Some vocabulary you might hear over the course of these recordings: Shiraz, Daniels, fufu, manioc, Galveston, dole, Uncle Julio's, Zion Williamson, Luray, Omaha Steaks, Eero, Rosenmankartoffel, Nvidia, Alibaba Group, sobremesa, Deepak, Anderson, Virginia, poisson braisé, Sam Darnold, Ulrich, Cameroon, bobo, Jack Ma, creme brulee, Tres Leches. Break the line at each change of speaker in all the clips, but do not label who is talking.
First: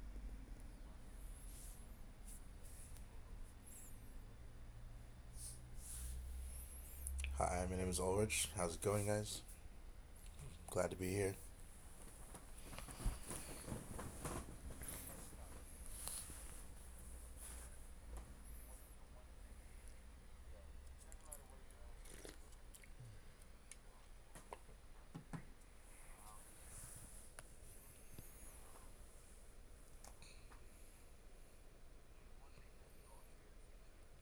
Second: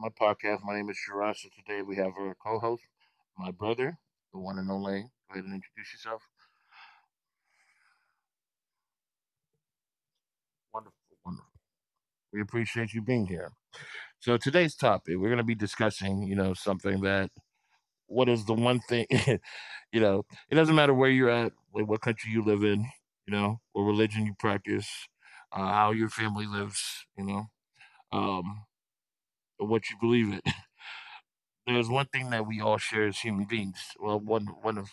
my podcast. My name is Shiraz, and today we have our co-host, my brother, the one and only. Go ahead and introduce yourself.
Hi, my name is Ulrich. How's it going, guys? Glad to
Wonderful,
be here.
wonderful. We appreciate you being here. So today's topic, we're going to be discussing, you know, something that what is the one thing, you know, it doesn't matter where you're at, what country you live in, you know, what religion you practice, how your family lives, you know, um, or what you believe in. There's one thing that we all share as human beings. Well, one of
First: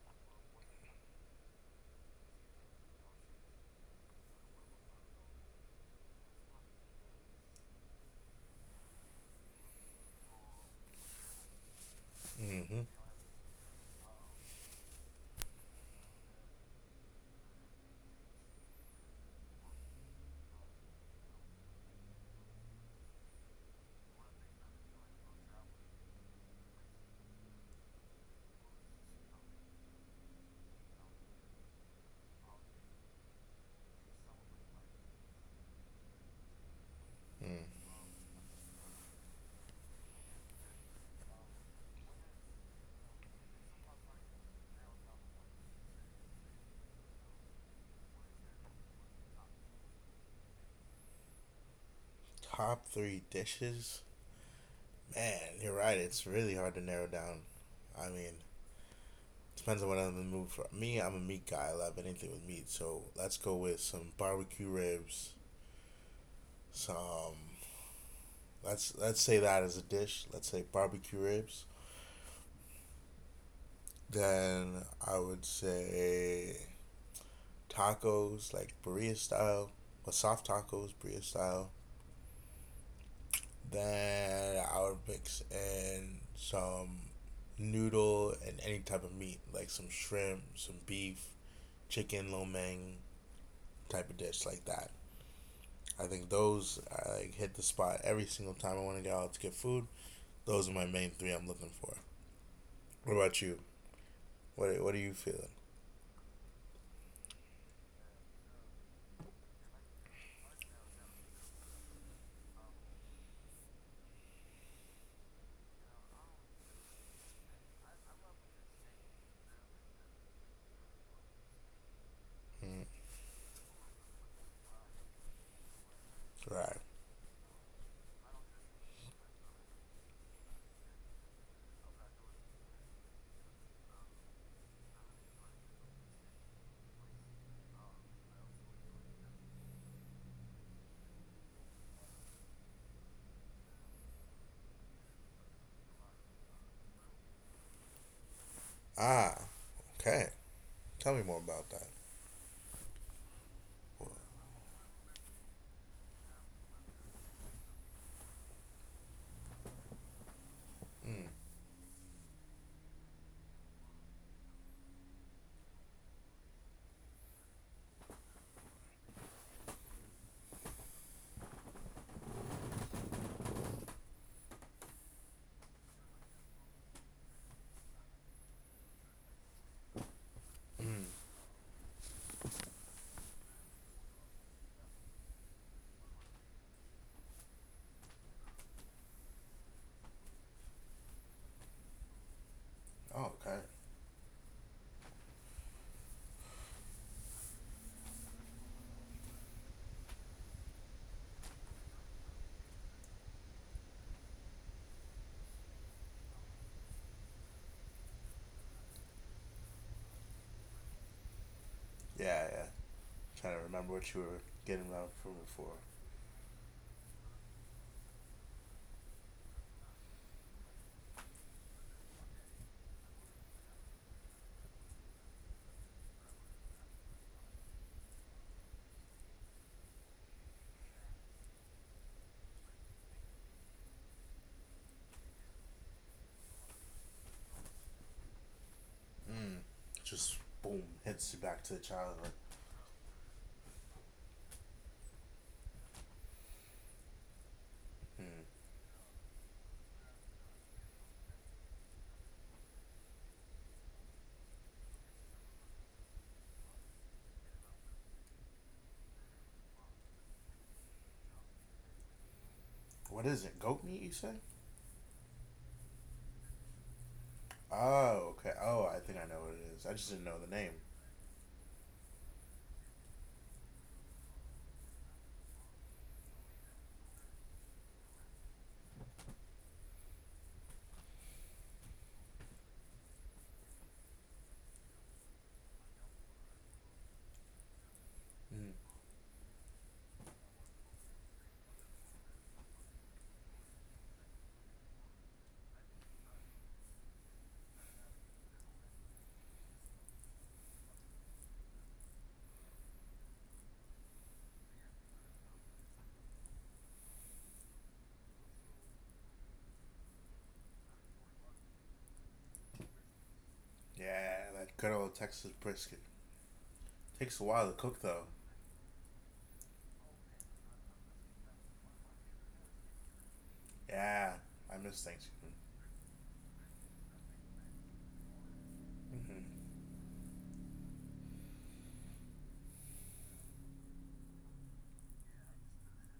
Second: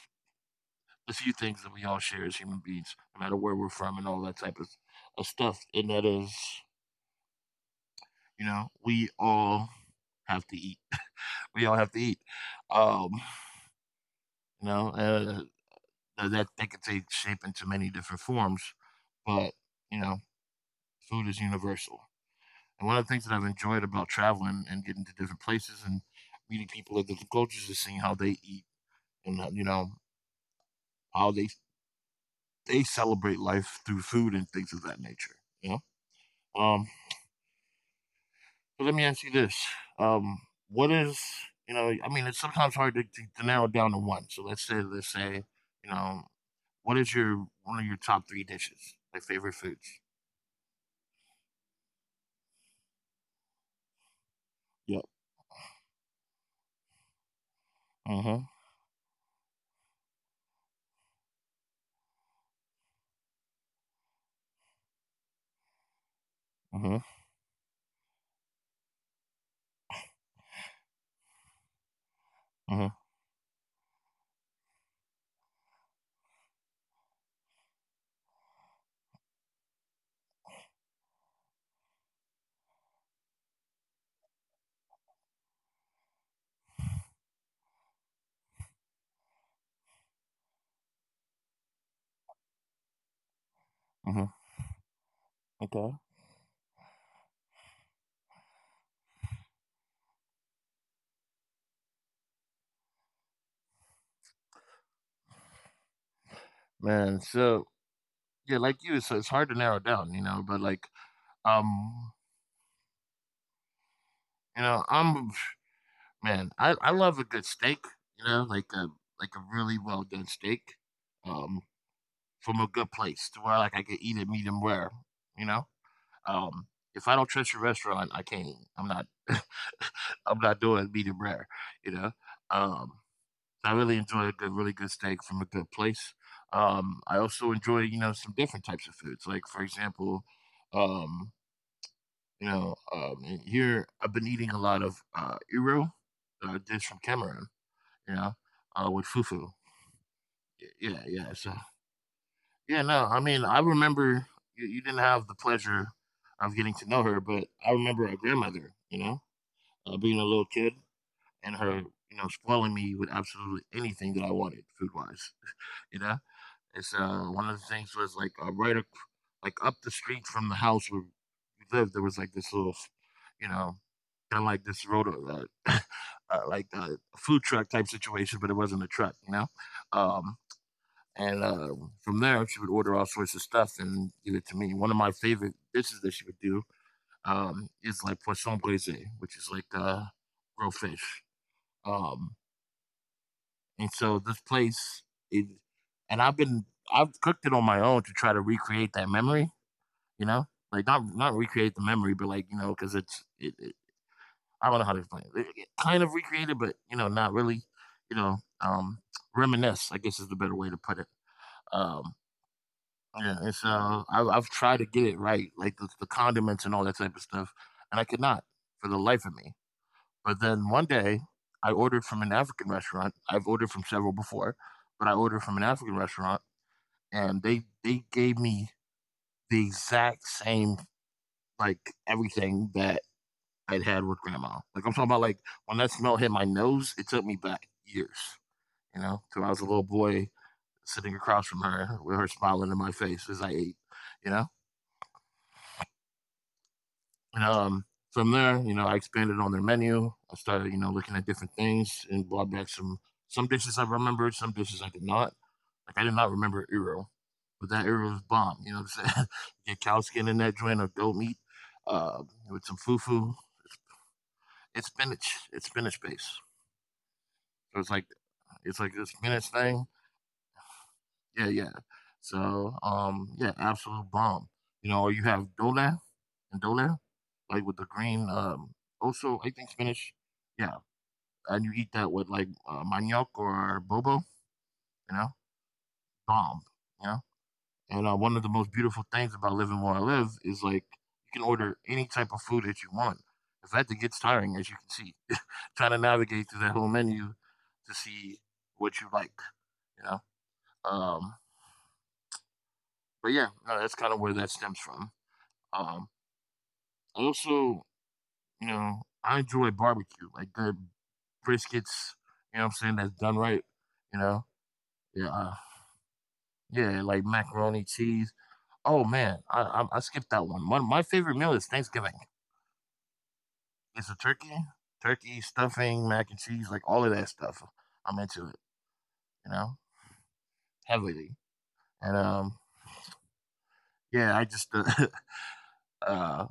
the few things that we all share as human beings, no matter where we're from and all that type of stuff. And that is, you know, we all have to eat. We all have to eat.
Mm-hmm.
Um, you know, uh, that can take shape into many different forms, but you know, food is universal. And one of the things that I've enjoyed about traveling and getting to different places and meeting people of different cultures is seeing how they eat and how they celebrate life through food and things of that nature. You know. Um,
Mm.
So let me ask you this: um, what is, it's sometimes hard to narrow it down to one. So let's say you know, what is your one of your top three dishes, like favorite foods?
Top three dishes?
Yep.
Man, you're right. It's really hard to narrow down. I mean,
Mhm.
depends on what I'm in the mood for. Me, I'm a meat guy. I love anything with meat. So let's go with some barbecue ribs.
Mhm.
Some let's say that as a dish. Let's say barbecue ribs.
Mhm.
Then I would say tacos, like burrito style, or soft tacos, burrito style. Then I would mix in some noodle and any type of meat, like some shrimp, some beef, chicken lo mein type of dish like
Mhm.
that. I
Okay.
think those I like, hit the spot every single time I want to go out to get food. Those are my main three I'm looking for. What about you? What are you feeling?
Man, so yeah, like you, so it's hard to narrow it down, you know. But like, um, you know, I'm man, I love a good steak, you know, like a really well done steak, um,
Mm.
from a good place to where like I could eat it medium rare, you know.
Right.
Um, if I don't trust your restaurant, I can't. I'm not. I'm not doing meat and rare. You know. Um, I really enjoy a good, really good steak from a good place. I also enjoy, you know, some different types of foods. Like for example, um, in here I've been eating a lot of iro, dish from Cameroon. You know,
Ah.
with fufu.
Okay.
Y-
Tell me more
Yeah,
about
yeah.
that.
So Yeah, no, I mean, I remember you didn't have the pleasure of getting to know her, but I remember our grandmother, you know, being a little kid
Mm.
and her, you know, spoiling me with absolutely anything that I wanted food wise, you know? It's one of the things was like up the street from the house where we lived, there was like this little, you know, kind of like this road, uh, like uh, food truck type situation, but it wasn't a truck, you know? Um,
Mm.
and From there, she would order all sorts of stuff and give it to me. One of my favorite dishes that she would do is like poisson braisé, which is like grilled fish. Um,
Oh, okay.
and so this place, it, and I've been I've cooked it on my own to try to recreate that memory. You know, like not not recreate the memory, but like you know, because it's it, it. I don't know how to explain it. It kind of recreated, but you know, not really. You know, reminisce, I guess, is the better way to put it. Um,
Yeah, yeah.
Yeah,
Trying to
it's
remember what you were
I've tried
getting
to get
out
it
from
right,
before.
like the condiments and all that type of stuff, and I could not for the life of me. But then one day, I ordered from an African restaurant. I've ordered from several before, but I ordered from an African restaurant, and they gave me the exact same, like everything that I'd had with grandma. Like I'm talking about, like when that smell hit my nose, it took me back years, you know, till I was a
Mm.
little boy
Just boom,
sitting
hits
across
you
from
back to the
her with
child.
her
Like,
smiling in my face as I ate, you know. um,
hmm,
from there, you know, I expanded on their menu. I started, you know, looking at different things and brought back some dishes I remembered, some dishes I did not. Like I did not remember Eero, but that Eero was bomb. You know what I'm saying? Get cow skin in that joint or goat meat uh, with some fufu.
what is it? Goat meat, you say?
It's spinach. It's spinach base. So it's like
Oh, okay.
it's like this
Oh, I think
spinach
I know what
thing.
it is. I just didn't know the name.
Yeah, yeah. So yeah, absolute bomb. You know, or you have dole and dole, like with the green. Also, I think spinach. Yeah, and you eat that with like manioc or bobo, you know, bomb, you know. And one of the most beautiful
Mm.
things about living where I live is like you can order any type of food that you want. In fact, it gets tiring, as you can see, trying to navigate through that whole menu to see what you like, you know. Um, but yeah, no, that's kind of where that stems from. Um, I also, you know, I enjoy barbecue, like good briskets, you know what I'm saying, that's done right, you know.
Yeah, that good
Yeah,
old
I,
Texas brisket.
Yeah, like
Takes a
macaroni,
while to cook,
cheese.
though.
Oh man, I skipped that one. One my favorite meal is Thanksgiving. It's a
Yeah,
turkey,
I miss
turkey
Thanksgiving.
stuffing, mac and cheese, like all of that stuff. I'm into it, you know,
Mm-hmm.
heavily. And yeah, I just uh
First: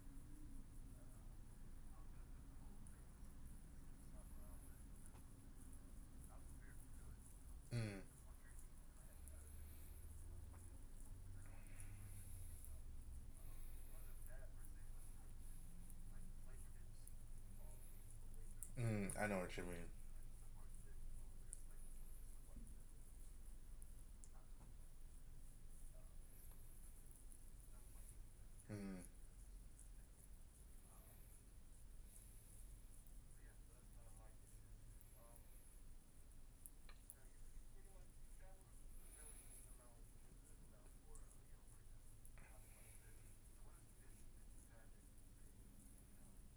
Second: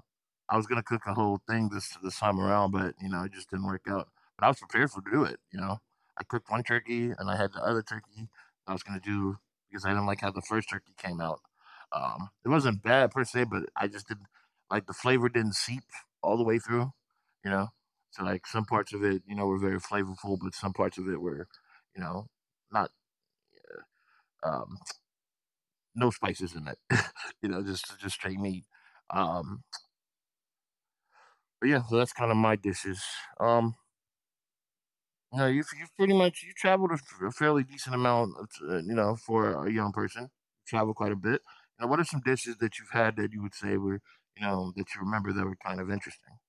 I was gonna cook a whole thing this time around, but you know, it just didn't work out. But I was prepared for do it. You know, I cooked one turkey and I had the other
Mm,
turkey I was gonna do because I didn't like how the first turkey came out. It wasn't bad per se, but I just didn't like the flavor didn't seep all the way through. You know, so like some parts of
I
it,
know
you know,
what you
were
mean.
very flavorful, but some parts of it were, you know, not um, no spices in it. You know, just straight meat.
Mm.
Um, but yeah, so that's kind of my dishes. Um, No, you pretty much, you traveled a fairly decent amount, you know, for a young person. Travel quite a bit. Now, what are some dishes that you've had that you would say were, you know, that you remember that were kind of interesting?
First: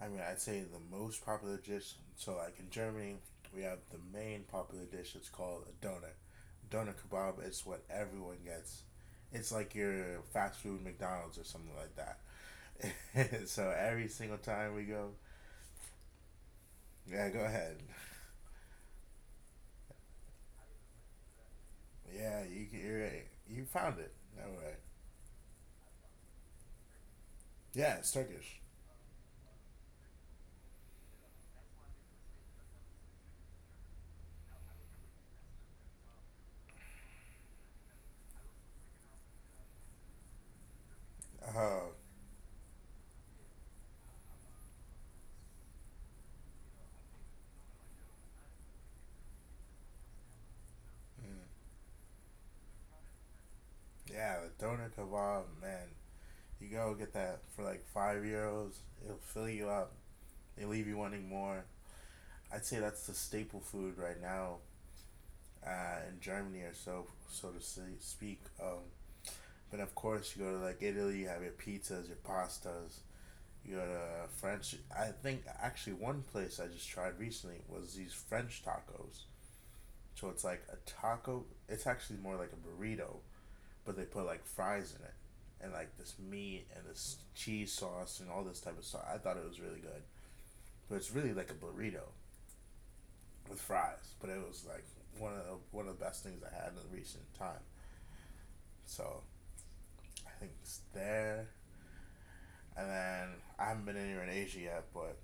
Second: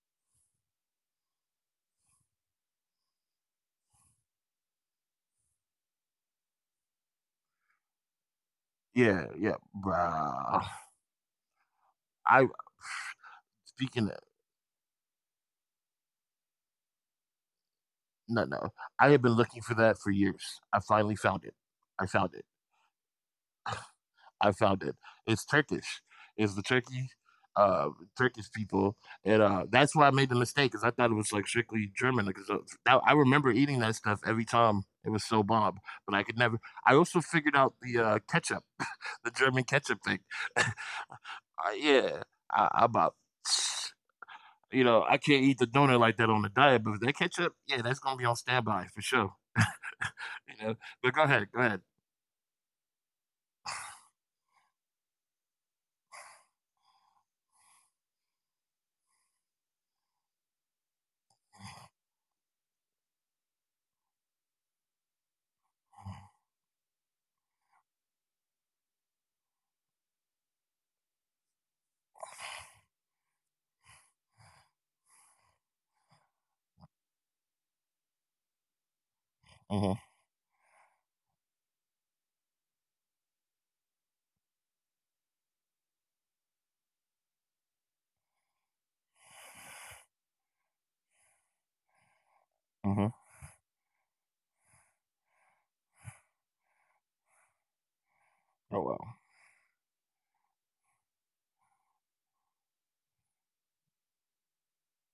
I mean, I'd say the most popular dish. So, like in Germany, we have the main popular dish. It's called a donut. Donut kebab is what everyone gets.
Yeah,
It's
yeah,
like your fast
bruh.
food McDonald's or something like that.
I
So every
speaking of,
single time we go, yeah, go ahead.
no, I have been looking for that for years. I finally found it. I found
Yeah,
it.
you're right. You found it. All
I
right.
found it. It's Turkish. It's the Turkey,
Yeah,
uh,
it's Turkish.
Turkish people, and that's where I made the mistake because I thought it was like strictly German. Because I remember eating that stuff every time. It was so bomb, but I could never. I also figured out the ketchup, the German ketchup thing.
Oh,
Yeah, I about. You know, I can't eat the donut like that on the diet, but that ketchup, yeah, that's gonna be on standby for sure. You know, but
mm.
go ahead.
Yeah, the donut kebab, man. You go get that for like €5. It'll fill you up. They leave you wanting more. I'd say that's the staple food right now in Germany or so, so to say, speak. But of course, you go to like Italy, you have your pizzas, your pastas. You go to French. I think actually one place I just tried recently was these French tacos.
Uh
So
huh.
it's like a taco. It's actually more like a burrito, but they put like fries in it, and like this meat and this cheese sauce and all this type of stuff. I thought it was really good, but it's really like a burrito,
Uh huh.
with fries, but it was like one of the best things I had in recent time.
Oh
So
well.
I think it's there. And then I haven't been anywhere in Asia yet, but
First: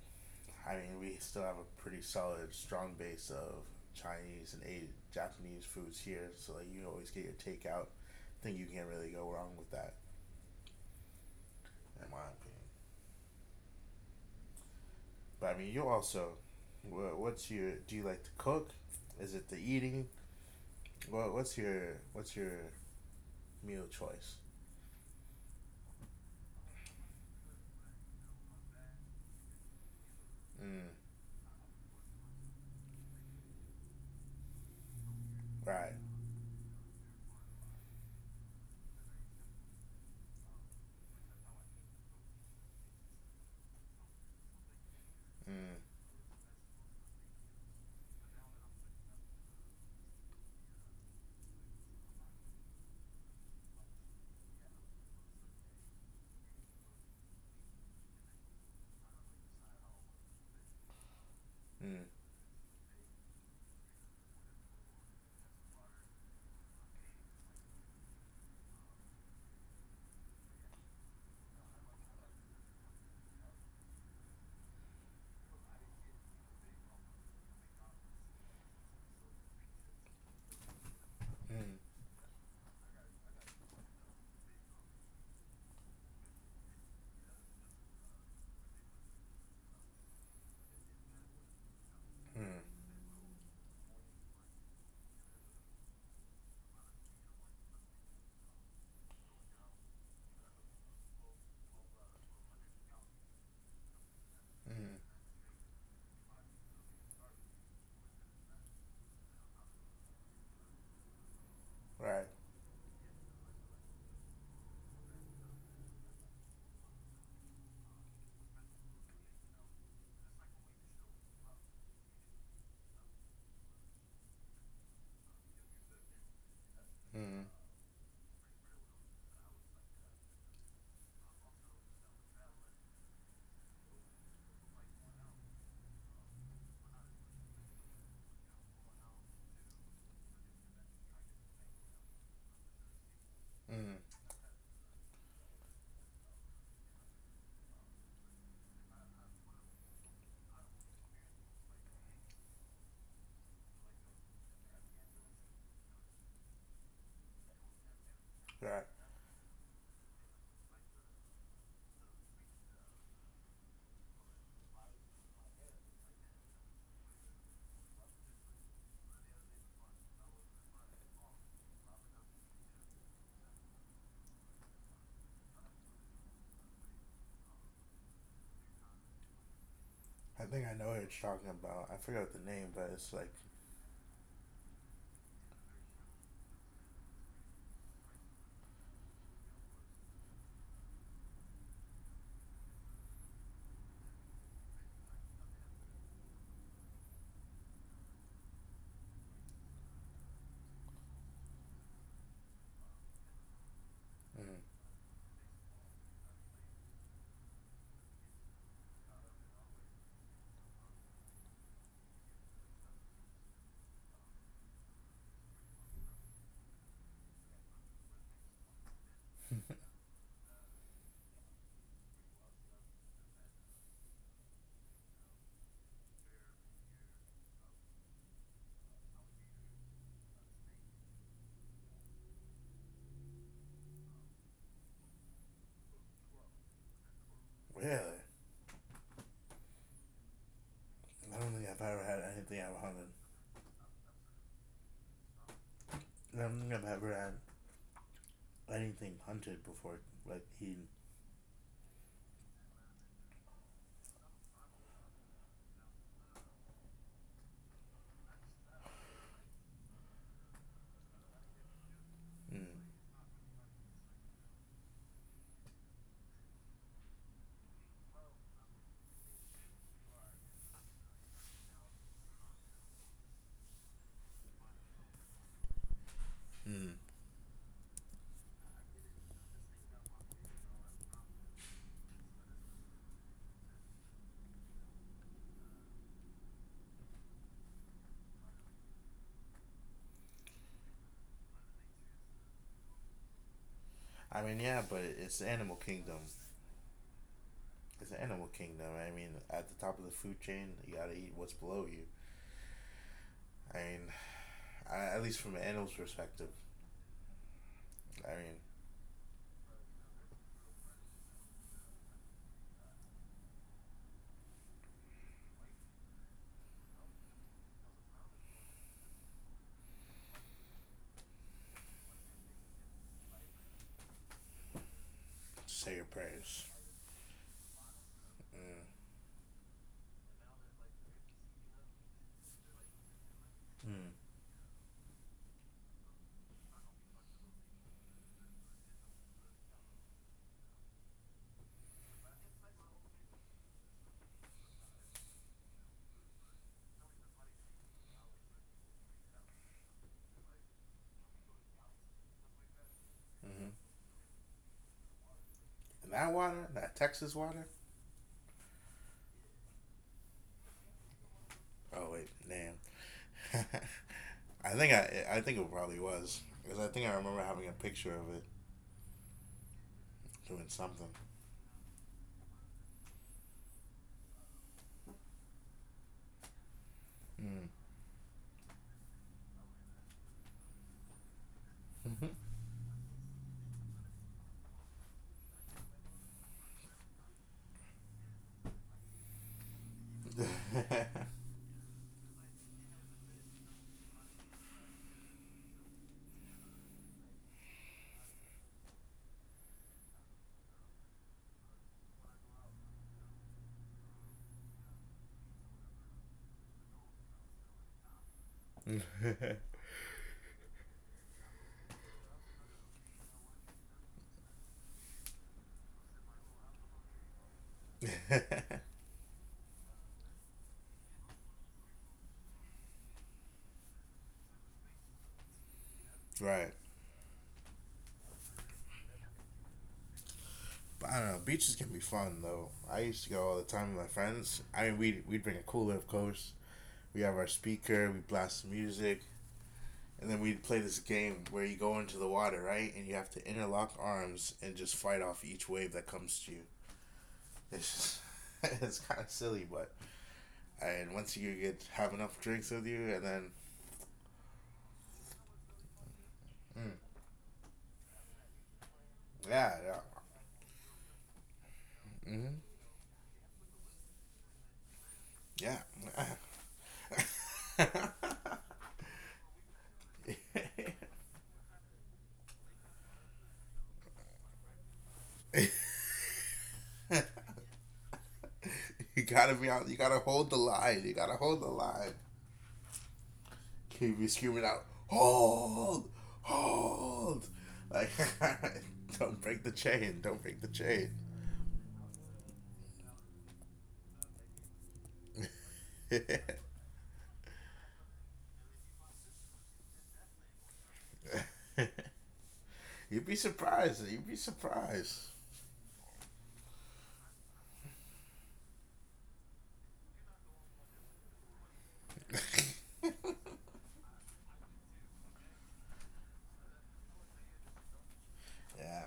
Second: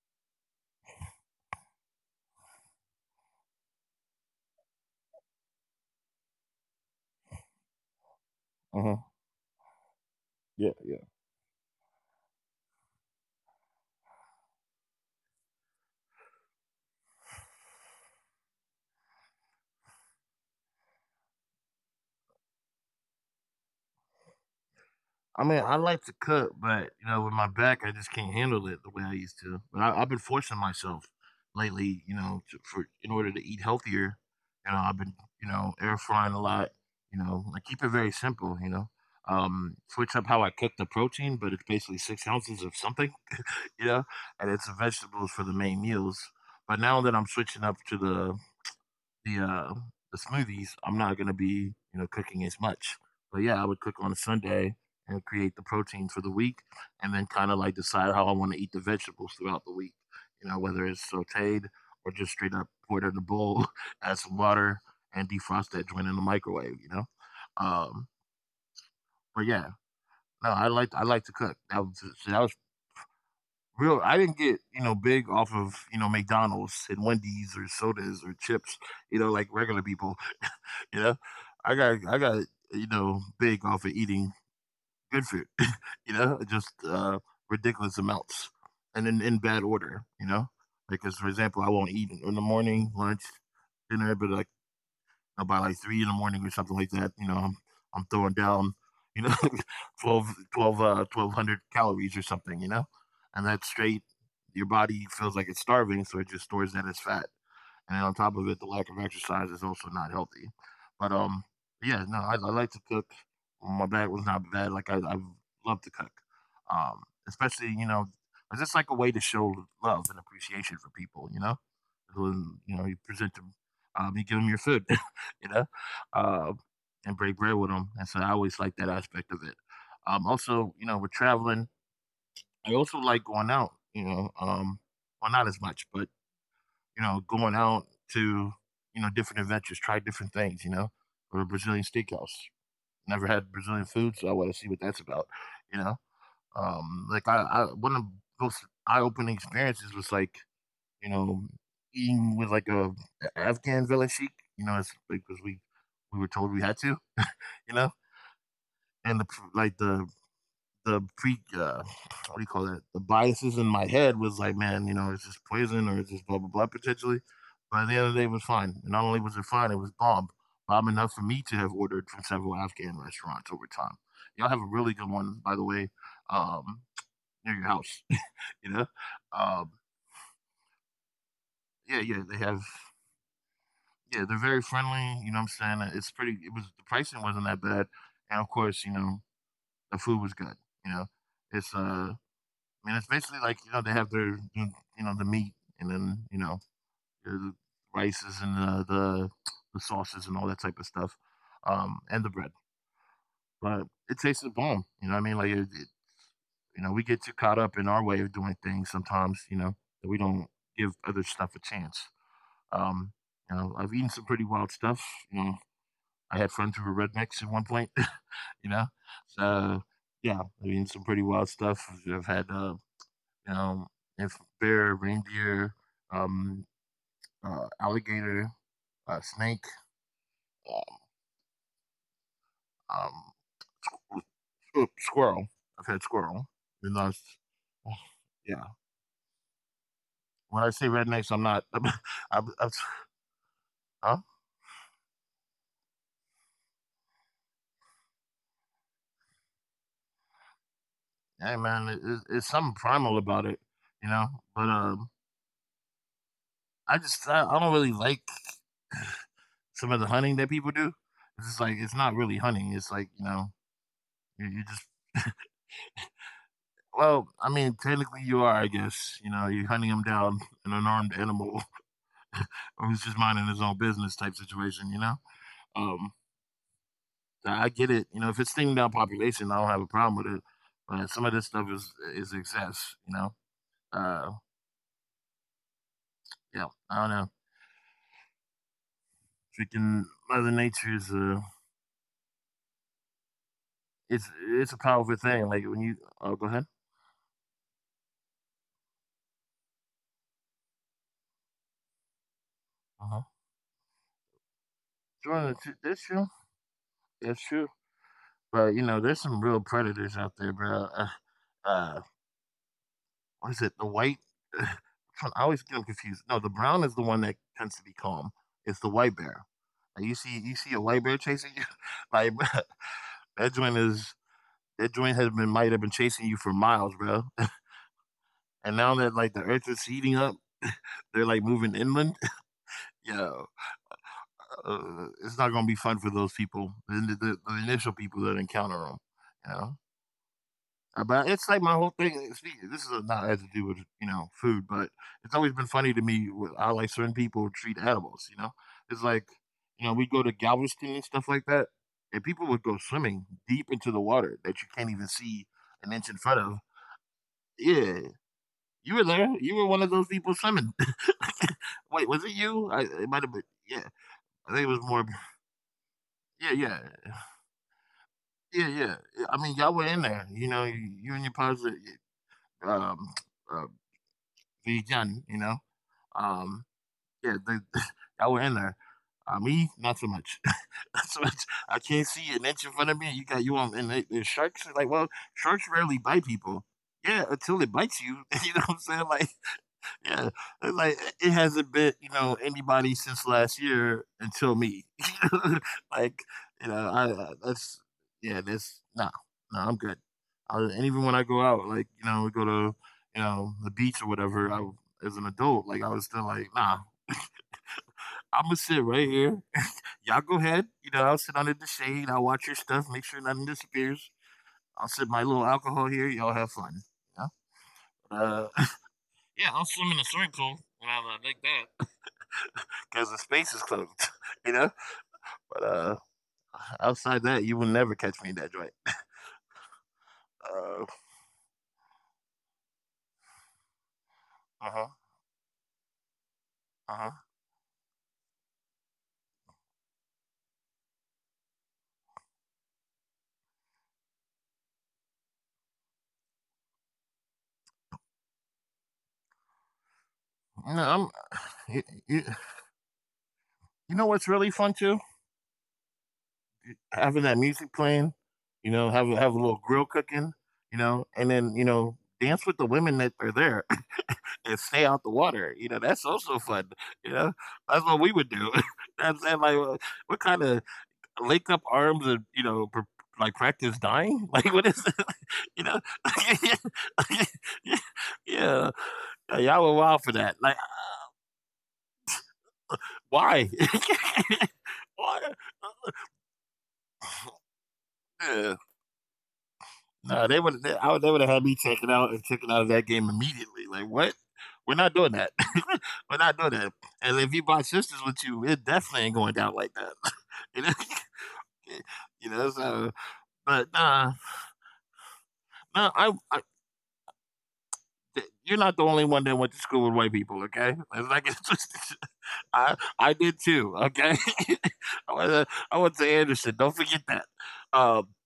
I mean we still have a pretty solid, strong base of Chinese and Japanese foods here. So like you always get your takeout. I think you
Uh
can't
huh.
really go wrong with that,
Yeah. Yeah.
in my opinion. But I mean, you also, what's your? Do you like to cook? Is it the eating? Well, what's your meal choice?
I mean, I like to cook, but you know, with my back, I just can't handle it the way I used to. But I've been forcing
Mm,
myself lately, you know, for in order to eat healthier. You know, I've been, you know,
right.
air frying a lot. You know, I keep it very simple. You know, switch up how I cook the protein, but it's basically 6 ounces of something. You know, and it's the vegetables for the
Mm,
main meals. But now that I'm switching up to the uh, the smoothies, I'm not gonna be you know cooking as much. But yeah, I would cook on a Sunday and create the protein for the week, and then kind of like decide how I want to eat the vegetables throughout the week. You know, whether it's
mm,
sautéed or just straight up poured in a bowl, add some water, and defrost that joint in the microwave. You know, um, but yeah, no, I like to cook. That was So that was real. I didn't get you know big off of you know McDonald's and Wendy's or sodas or chips. You know, like regular people. You know,
mm, mm,
I got you know big off of eating good food. You know, just ridiculous amounts, and in bad order. You know, because for example, I won't eat
mm.
in
Mm,
the morning, lunch, dinner, but like about like 3 in the morning or something like that. You know, I'm throwing down. You know, 12 12 1200 calories or something, you know, and that's straight.
mm,
Your
mm,
body feels like it's starving, so it just stores that as fat and on top of it, the lack of exercise is also not healthy. But yeah,
right.
no, I like to cook. My bag was not bad. Like I love to cook. Especially it's just like a way to show love and appreciation for people. You know, when you know you present them, you give them your food. you know, uh,
Mm,
and break bread with them. And so I always like that aspect of it. Also, you know, with traveling. I also like going out. You know, well, not as much, but you know, going out to, you know, different adventures, try different things, you know, or a Brazilian steakhouse. Never
mm,
had Brazilian food, so I want to see what that's about, you know. Like I one of the most eye-opening experiences was like, you know, eating with like a Afghan village sheik, you know, it's because we were told we had to, you know,
right.
and the pr- like the pre what do you call it? The biases in my head was like, man, you know, it's just poison or it's just blah blah blah potentially. But at the end of the day, it was fine. And not only was it fine, it was bomb. Bomb enough for me to have ordered from several Afghan restaurants over time. Y'all have a really good one, by the way, um, near your house. you know, um,
I think I know what you're talking about. I forgot the
yeah,
name,
yeah,
but
they
it's
have.
like,
Yeah, they're very friendly. You know what I'm saying? It's pretty. It was the pricing wasn't that bad, and of course, you know, the food was good. You know, it's mean, it's basically like you know they have their you know the meat and then you know the rices and the sauces and all that type of stuff, and the bread. But it
mm,
tasted bomb. You know, what I mean, like you know, we get too caught up in our way of doing things sometimes. You know, that we don't give other stuff a chance. Um, you know, I've eaten some pretty wild stuff. You know, I had friends who were rednecks at one point. You know, so yeah, I've eaten some pretty wild stuff. I've had um, if bear, reindeer, um, alligator, snake, um, um, squirrel. I've had squirrel, and that's
really?
oh,
I
yeah. When I say
don't think
rednecks,
I've
I'm not.
ever had anything I've hunted.
I'm huh?
I don't think I've ever had anything hunted before, like eaten.
Hey man, it's something primal about it, you know. But I just I don't really like some of the hunting that people do. It's just like it's not really
Mm,
hunting. It's like you know you just Well, I mean, technically you are, I guess. You know, you're hunting him down, an unarmed animal who's just minding his own business type situation, you know? Um,
mm.
so I get it. You know, if it's thinning down population, I don't have a problem with it. But some of this stuff is excess, you know? Uh, yeah, I don't know. Freaking Mother Nature is
I
it's,
mean, yeah,
it's
but
a
it's
powerful
the
thing.
animal
Like when
kingdom.
you, oh, go ahead.
It's the animal kingdom. I mean, at the top of the food chain, you gotta eat what's below you.
Uh-huh.
I mean, I, at least from an
Jordan,
animal's
that's
perspective,
true. That's true.
I mean,
But, you know, there's some real predators out there, bro. Uh, or is it the white? I always get them confused. No, the brown is the one that tends to be calm. It's the white bear. Like, you see a white bear chasing you. Like that joint is that joint has been
say
might
your
have been chasing
prayers.
you for miles, bro.
Mm.
And now that like the earth is heating up, they're like moving inland. Yeah,
Mm.
it's not gonna be fun for those people, the initial people that encounter them. You know. But it's like my whole thing. This is not has to do with you know food, but it's always been funny to me with how like certain people treat animals. You know, it's like you know we go to Galveston and stuff like that, and people would go swimming
Mm-hmm.
deep into the water that you can't even see
And
an
that
inch in
water,
front of.
that Texas water.
Yeah, you were there. You were one of those people swimming.
Oh wait,
Wait, was it
damn.
you? It might have been. Yeah,
I
I
think
think it was
I
more.
think it probably was because I
Yeah,
think I
yeah,
remember having a picture of it
yeah, yeah, yeah, I mean, y'all were in there.
doing
You know,
something.
you and your pops, um, uh, vegan. You know. Um,
Mm.
yeah, they, y'all were in there. Me, not so much. Not so much. I can't see an inch in front of me. You got you on, and the sharks are like, well, sharks rarely bite people. Yeah, until it bites you. You know what I'm saying? Like, yeah, it's like it hasn't bit you know anybody since last year until me. You know? Like, you know, I that's yeah, that's no, no, I'm good. I, and even when I go out, like you know, we go to you know the beach or whatever, I as an adult, like I was still like, nah, I'ma sit right here. Y'all go ahead. You know, I'll sit under the shade. I'll watch your stuff, make sure nothing disappears. I'll sip my little alcohol here. Y'all have fun. Yeah. Uh, yeah, I'll swim in a swimming pool when I like that because the space is closed. You know. But
Right.
outside that, you will never catch me in that joint.
But I don't know.
Uh
Beaches can be fun though. I used to go all the time with my friends. I mean, we'd
huh.
bring a cooler, of course. We have our
Uh huh.
speaker. We blast music. And then we'd play this game where you go into the water, right? And you have to interlock arms and just fight off each wave that comes to you. It's just, it's kind of silly, but and once you
No,
get have enough
I'm. You,
drinks with
you,
you, and then
you know what's really fun too? Having that music playing, you know, have a
yeah,
little grill cooking, you know, and then, you know,
yeah,
dance with the women that are there and stay out the water. You know, that's also fun. You know,
mm-hmm.
that's what we would do. I'm saying like
Yeah.
we kind of link up arms and you know like practice dying. Like what is it? You know?
You
Yeah,
gotta be out. You
yeah,
gotta
y'all
hold
were
the
wild for
line. You
that. Like
gotta hold the line.
why?
You be screaming out,
Why?
hold, hold, like
Yeah.
don't break the chain, don't
No,
break
they
the
would. I would. They would have had me taken out and taken out of that game immediately. Like what? We're not doing that.
chain.
We're not doing that. And if you bought sisters with you, it definitely ain't going down like that. You know. You know. So,
You'd be
but
surprised. You'd be
nah,
surprised.
no. You're not the only one that went to school with white people. Okay. Let's not get it twisted. I did too. Okay. I went to I went to Anderson. Don't forget that. Um.
Yeah.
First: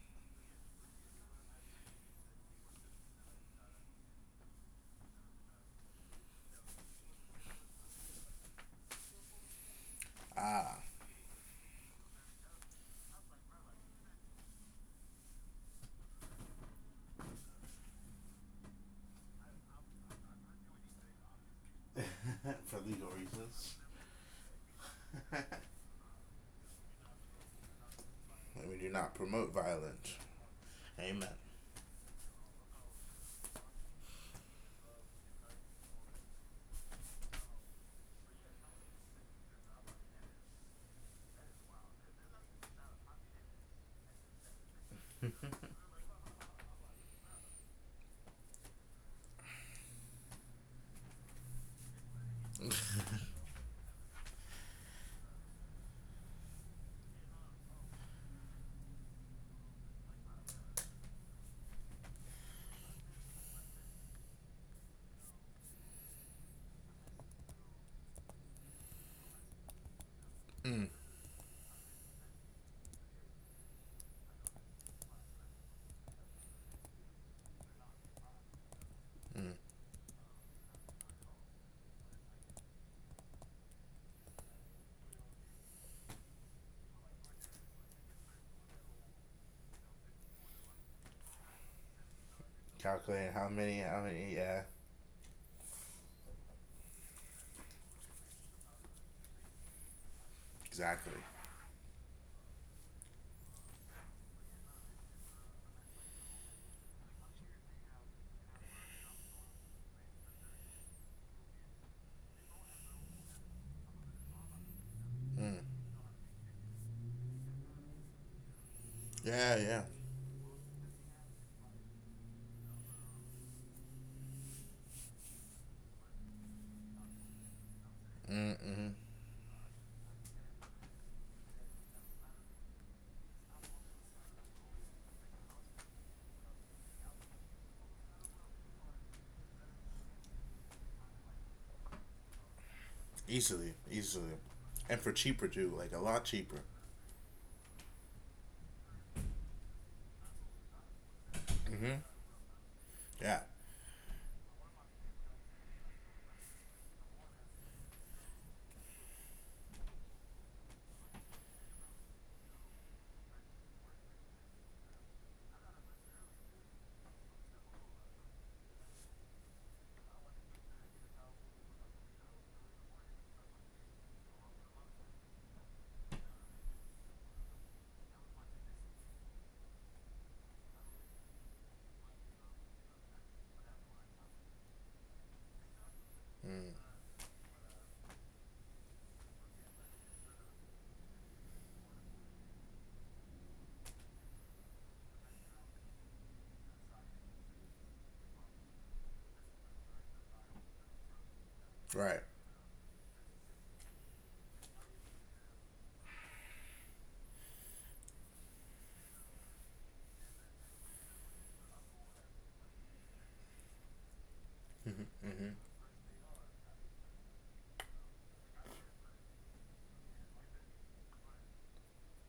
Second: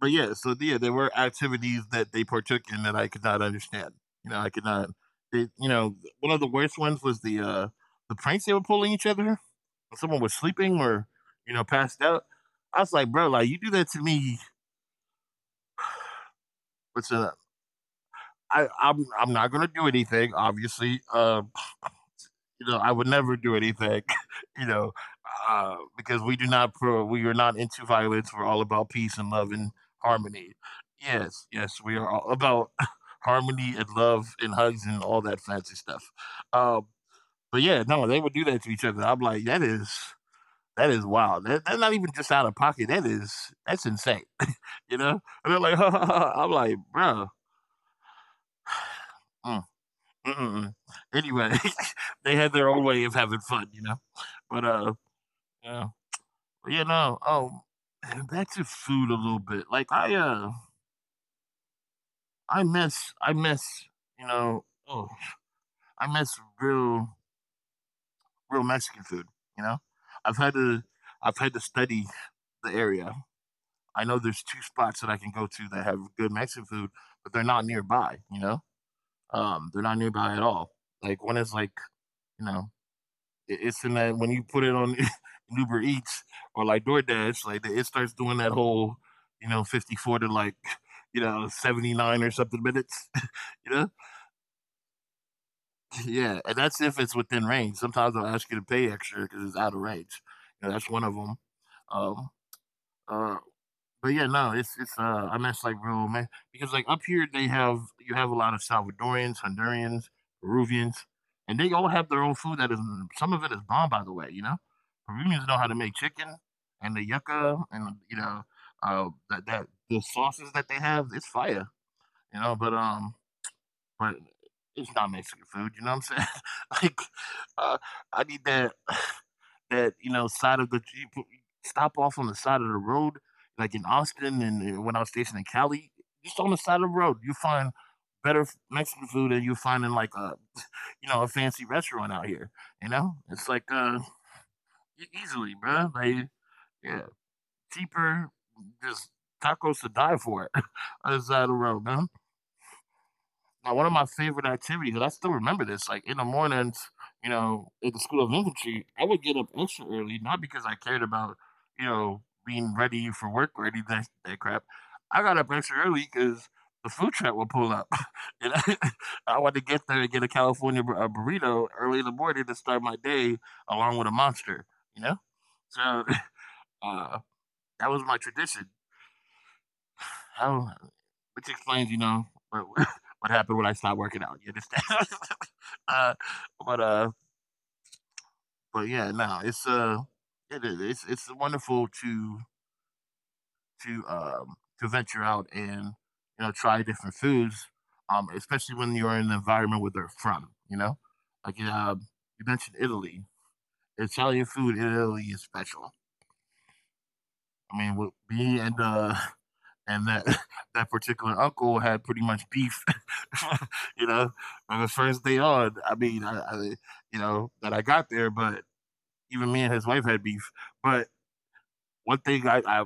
But yeah, so yeah, there were activities that they partook in that I could not understand. You know, I could not. You know, one of the worst ones was the pranks they were pulling each other. When someone was
Ah.
sleeping or you know passed out. I was like, bro, like you do that to me. But I'm not gonna do anything, obviously. You know, I
For
would
legal
never do
reasons.
anything, you know,
And
because we are not into violence. We're all about peace
we
and
do
love
not
and
promote
harmony.
violence.
Yes, yes,
Amen.
we are all about harmony and love and hugs and all that fancy stuff. Um, but yeah, no, they would do that to each other. I'm like, that is wild. That's not even just out of pocket. That's insane. You know, and they're like, ha, ha, ha. I'm like, bro. Mm, mm, mm, mm. Anyway, they had their own way of having fun, you know. But yeah. You know, back to food a little bit. Like I miss, you know, oh, I miss real real Mexican food, you know? I've had to I've
Mm,
had to study the area. I know there's two spots that I can go to that have good Mexican food, but they're not nearby, you know? They're not
mm.
nearby at all. Like one is like, you know, it's in that when you put it on Uber Eats or like DoorDash, like it starts doing that whole, you know, 54 to like, you know, 79 or something minutes, you
Calculating
know?
how many, yeah.
Yeah. And that's if it's within range. Sometimes they'll ask you to pay extra because it's out of range. You know, that's one of them.
Exactly.
Um, uh, But yeah, no, it's I miss like real man because like up here they have you have a lot of Salvadorians, Hondurans, Peruvians, and they all have their own food that is some of it is bomb by the way, you know. Peruvians know how to make
Mm.
chicken and the yucca, and that the
Yeah, yeah.
sauces that they have, it's fire, you know, but um but it's not Mexican food, you know what I'm saying? Like uh I need that
Mm, hmm.
that, you know, side of the Jeep. Stop off on the side of the road, like in Austin, and when I was stationed in Cali, just on the side of the road, you find better Mexican food than you find in like a fancy restaurant out here. You know,
Easily,
it's like
easily. And for cheaper, too.
easily,
Like, a
bro.
lot
Like,
cheaper.
yeah, cheaper, just tacos to die for on the side of the road,
Mm-hmm.
man.
Yeah.
Now, one of my favorite activities, and I still remember this, like in the mornings, you know, at the School of Infantry, I would get up extra early, not because I cared about, you know, being ready for work or any of that crap. I got up extra early because the food truck would pull up. And I wanted to get there and get a California a burrito early in the morning to start my day along with a monster, you know? So uh, that was my tradition. I don't Which explains, you know, what what happened when I stopped working out. You understand? uh, but uh,
Mm.
but yeah, no, it's it is it's wonderful to to um to venture out and try different foods, especially when you're in the environment where they're from. You know, like, you mentioned
Right.
Italy. Italian food in Italy is special. I mean, with me and that that particular uncle had pretty much beef, you know, on the
Mm-hmm.
first day
Mm-hmm.
on. I mean, I you know that I got there, but even me and his wife had beef. But one thing I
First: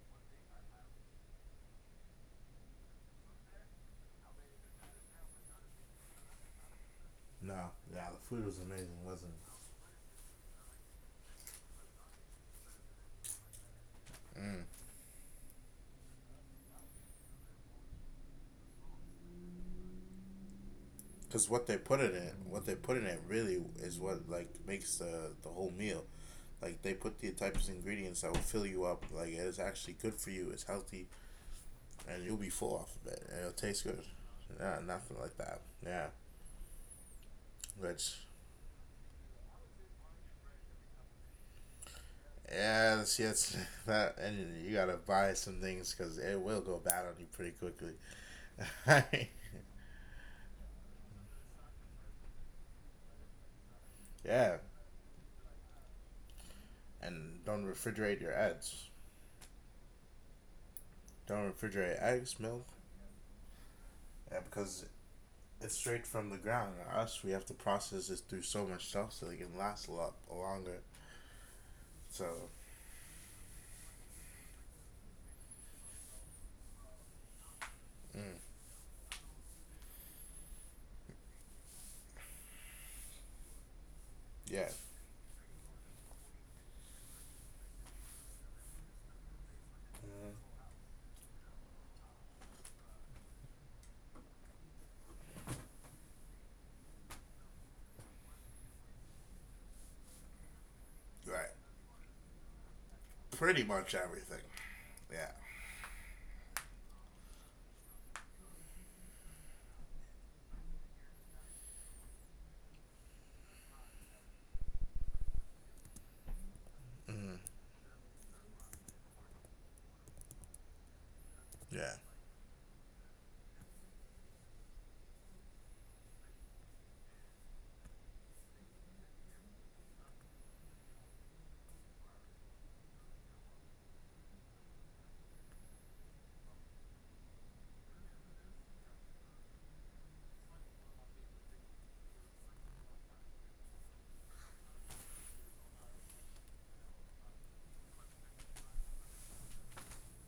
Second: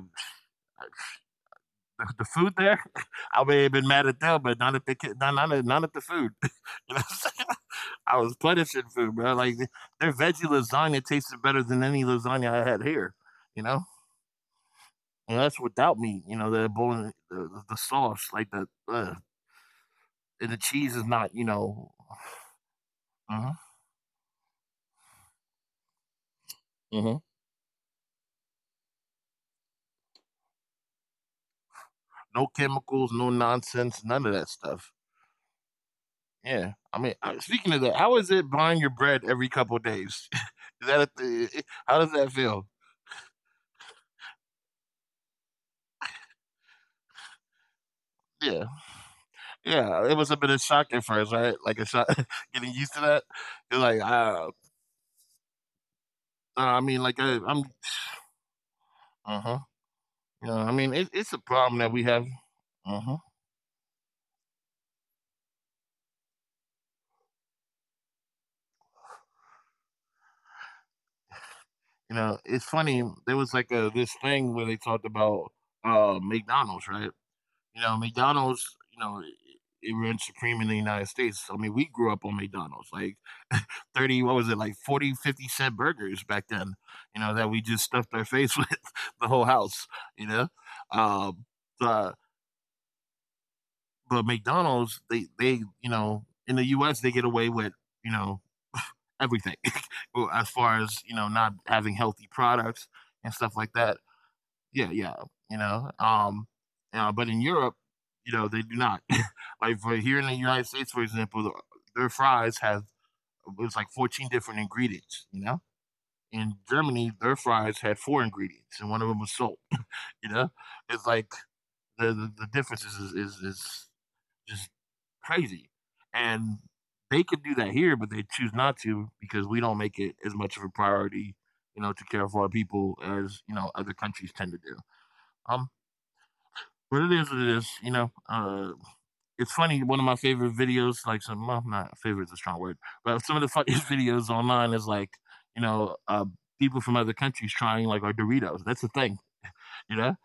the food there, I may have been mad at them, but not at the kid, not at the food. You know what I'm saying?
No. Yeah,
I
the
was
food was
punishing
amazing,
food,
wasn't
bro.
it?
Like, their veggie lasagna tasted better than any lasagna I had here. You know, and that's without meat. You know, the bowling, the sauce, like the. And the cheese is not, you
Because
know.
what they put in it in
Mhm.
really is what like makes the whole meal. Like they
Mhm.
put the types of ingredients that will fill you up. Like it is actually good for you. It's healthy, and you'll
No
be full off of
chemicals,
it,
no
and it'll taste good.
nonsense, none of that
Yeah,
stuff.
nothing like that. Yeah,
Yeah, I mean, speaking of that, how
which
is it buying your bread every couple of days? Is that how does that feel?
yeah, that's that, and you gotta buy some things because it will go bad on you pretty quickly.
Yeah, yeah, it was a bit of shock at first, right? Like, a shock, getting used to that. You're like,
Yeah,
I mean, like,
and don't refrigerate your eggs.
uh huh. You know, I mean, it's a
Don't
problem that
refrigerate
we have.
eggs, milk,
Uh huh.
yeah, because it's straight from the ground. Us, we have to process this through so much stuff so it can last a lot longer.
You know,
So,
it's funny. There was like a this thing where they talked about McDonald's, right? You know,
mm,
McDonald's, you know, it runs supreme in the United States. I mean, we grew up on McDonald's, like, 30, what was it,
yeah.
like, 40, 50-cent burgers back then, you know, that we just stuffed our face with the whole house, you
Mm-hmm.
know? Um, but, McDonald's, you know, in the US, they get away with, you know, everything. Well, as far as,
Right,
you know, not having healthy products and
pretty
stuff
much
like that.
everything.
Yeah,
Yeah,
yeah, you know, but in Europe, you know, they do not. Like, for here in the United States, for example, their fries have, it's like, 14 different ingredients, you know? In Germany,
mm,
their fries had four ingredients, and one of them was salt, you know? It's like,
yeah,
the differences is just crazy. And they could do that here, but they choose not to because we don't make it as much of a priority, you know, to care for our people as, you know, other countries tend to do. Um, But it is what it is, you know. It's funny. One of my favorite videos, like, some, well, not favorite is a strong word, but some of the funniest videos online is, like, you know, people from other countries trying like our Doritos. That's the thing, you know,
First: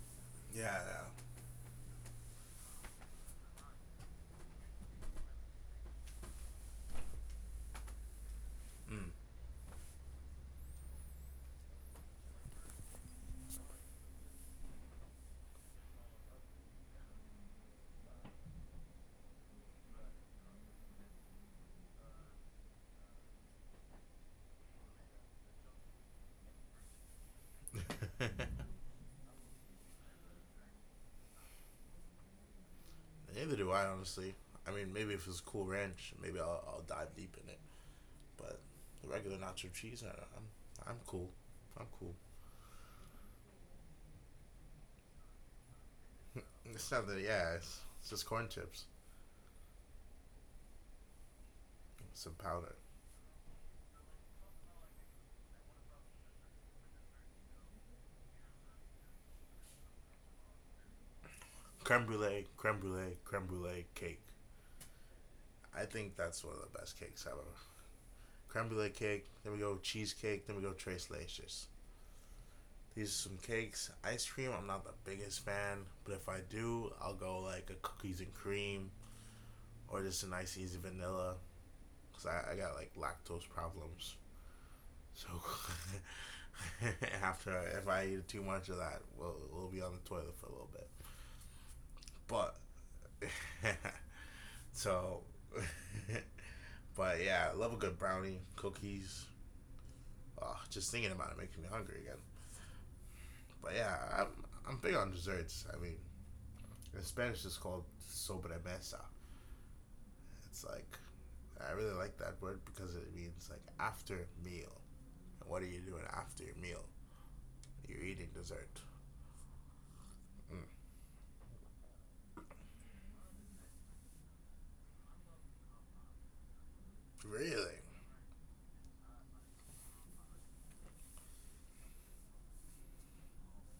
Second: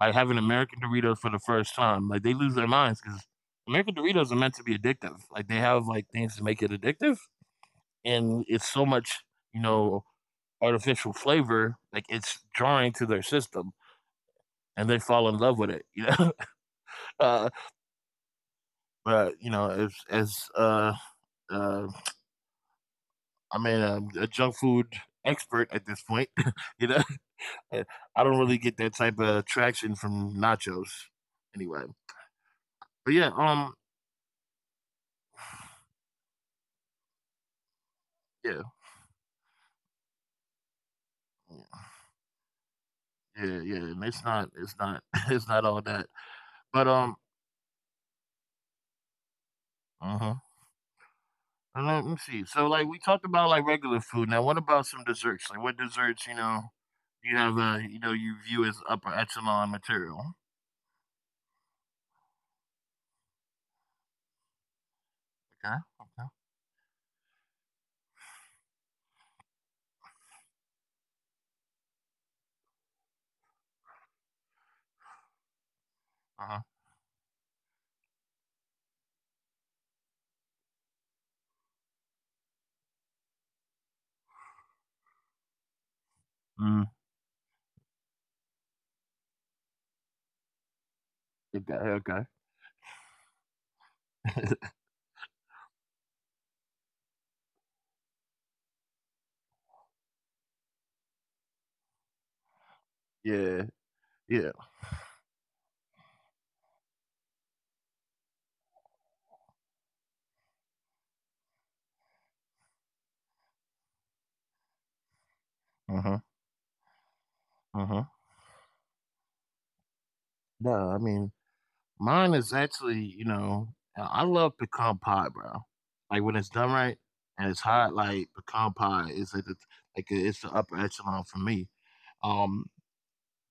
like, having American
yeah,
Doritos for the first time, like, they lose their minds, because American Doritos are meant to be addictive. Like, they have like things to make it addictive, and it's so
yeah.
much, you know, artificial flavor. Like, it's jarring to their system, and they fall in love with it. You know, uh, but, you know, uh, I mean, a junk food expert at this point, you know, I
Mm.
don't really get that type of traction from nachos anyway. But yeah,
Neither do I, honestly. I mean, maybe if it's a cool ranch, maybe I'll dive deep in it. But
yeah,
the regular nacho cheese, I'm I'm cool.
yeah,
I'm cool.
yeah, yeah, and it's not, it's not all that. But
It's not that, yeah. It's just corn chips,
uh-huh. And let me
some
see. So,
powder,
like, we talked about like regular food. Now what about some desserts? Like, what desserts, you know, you have you know, you view as upper echelon material?
creme brulee, creme brulee, creme brulee cake.
Okay.
I
Okay.
think that's one of the best cakes ever. Creme brulee cake. Then we go cheesecake. Then we go Tres Leches. These are some cakes. Ice cream. I'm not the biggest fan, but if I
Uh-huh.
do, I'll go like a cookies and cream or just a nice easy vanilla. Cause I got like lactose problems. So
Mm.
after if I eat too much of that, we'll be on the toilet for a little bit.
Okay.
But
Okay.
so, but yeah, I love a good brownie, cookies. Oh, just thinking about it making me hungry again.
Yeah.
But yeah, I'm,
Yeah.
I'm big on desserts. I mean, in Spanish it's called sobremesa. It's like, I really like that word because it means like after meal. And what are you doing
Uh
after
huh.
your meal? You're
Uh
eating
huh.
dessert. Mm.
No, I mean, mine is actually, you know, I love pecan pie, bro. Like, when it's done right
Really?
and it's hot, like, pecan pie is like the, like it's the upper echelon for me. Um,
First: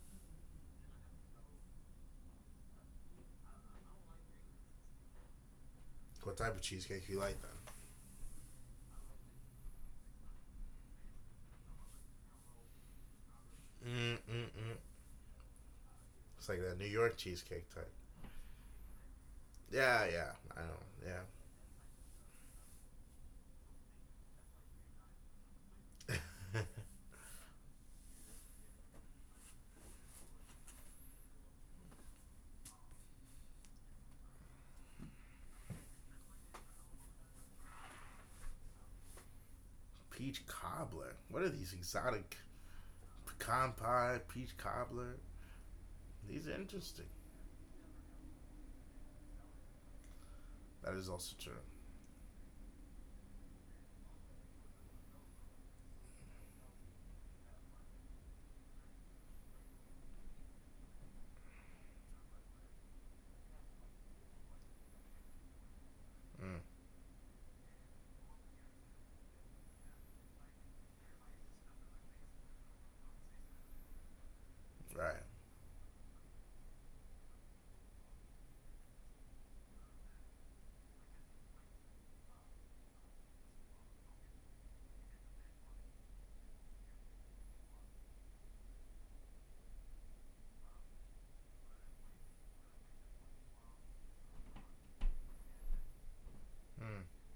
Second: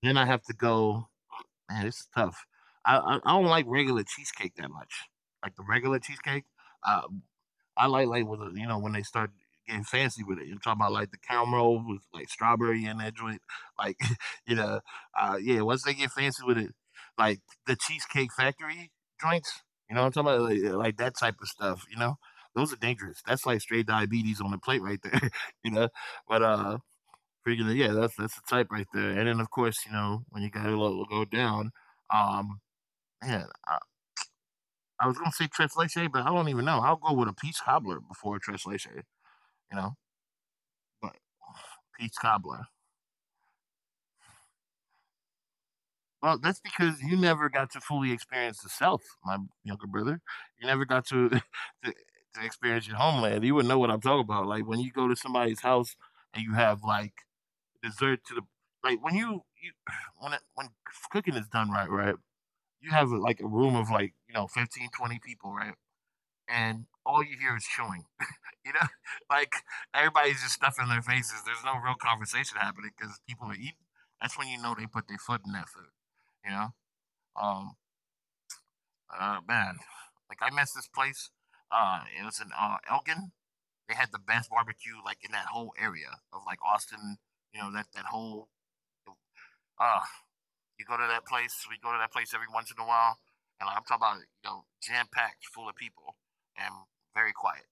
then I have to go. Man, it's tough. I don't like regular cheesecake that much. Like, the regular cheesecake.
What type of
Uh,
cheesecake you like
I
then?
like with you know, when they start getting fancy with it. You're talking about, like, the caramel with like strawberry in that joint, like,
Mm,
you
mm,
know,
mm.
yeah. Once they get fancy with it,
It's like that New
like
York
the
cheesecake type.
Cheesecake Factory joints, you know, what I'm
Yeah,
talking
yeah,
about,
I
like that type of
know,
stuff. You know, those are dangerous. That's like straight diabetes on the plate right there. You know, but
yeah.
freaking yeah, that's the type right there. And then, of course, you know, when you gotta go down, um, man, I was gonna say tres leche, but I don't even know. I'll go with a peach cobbler before a tres leche, you know.
Peach
But
cobbler. What are these
peach cobbler.
exotic pecan pie, peach cobbler?
Well, that's
These are
because you
interesting.
never got to fully experience the South, my younger brother. You never got to
That is also true.
to experience your homeland. You wouldn't know what I'm talking about. Like, when you go to somebody's house and you have like dessert to the, like, when you when cooking is done right, right, you have like a room of, like, you know, 15, 20 people, right, and
Mm,
all you hear is chewing. You know, like, everybody's just stuffing their faces. There's no real conversation happening because people are eating. That's when you know they put their foot in
right.
that food. You know, um, man, like, I missed this place. It was in Elgin. They had the best barbecue, like, in that whole area of, like, Austin. You know that that whole. Uh, you go to that place. We go to that place every once in a while, and I'm talking about, you know, jam packed full of people and very
Mm,
quiet.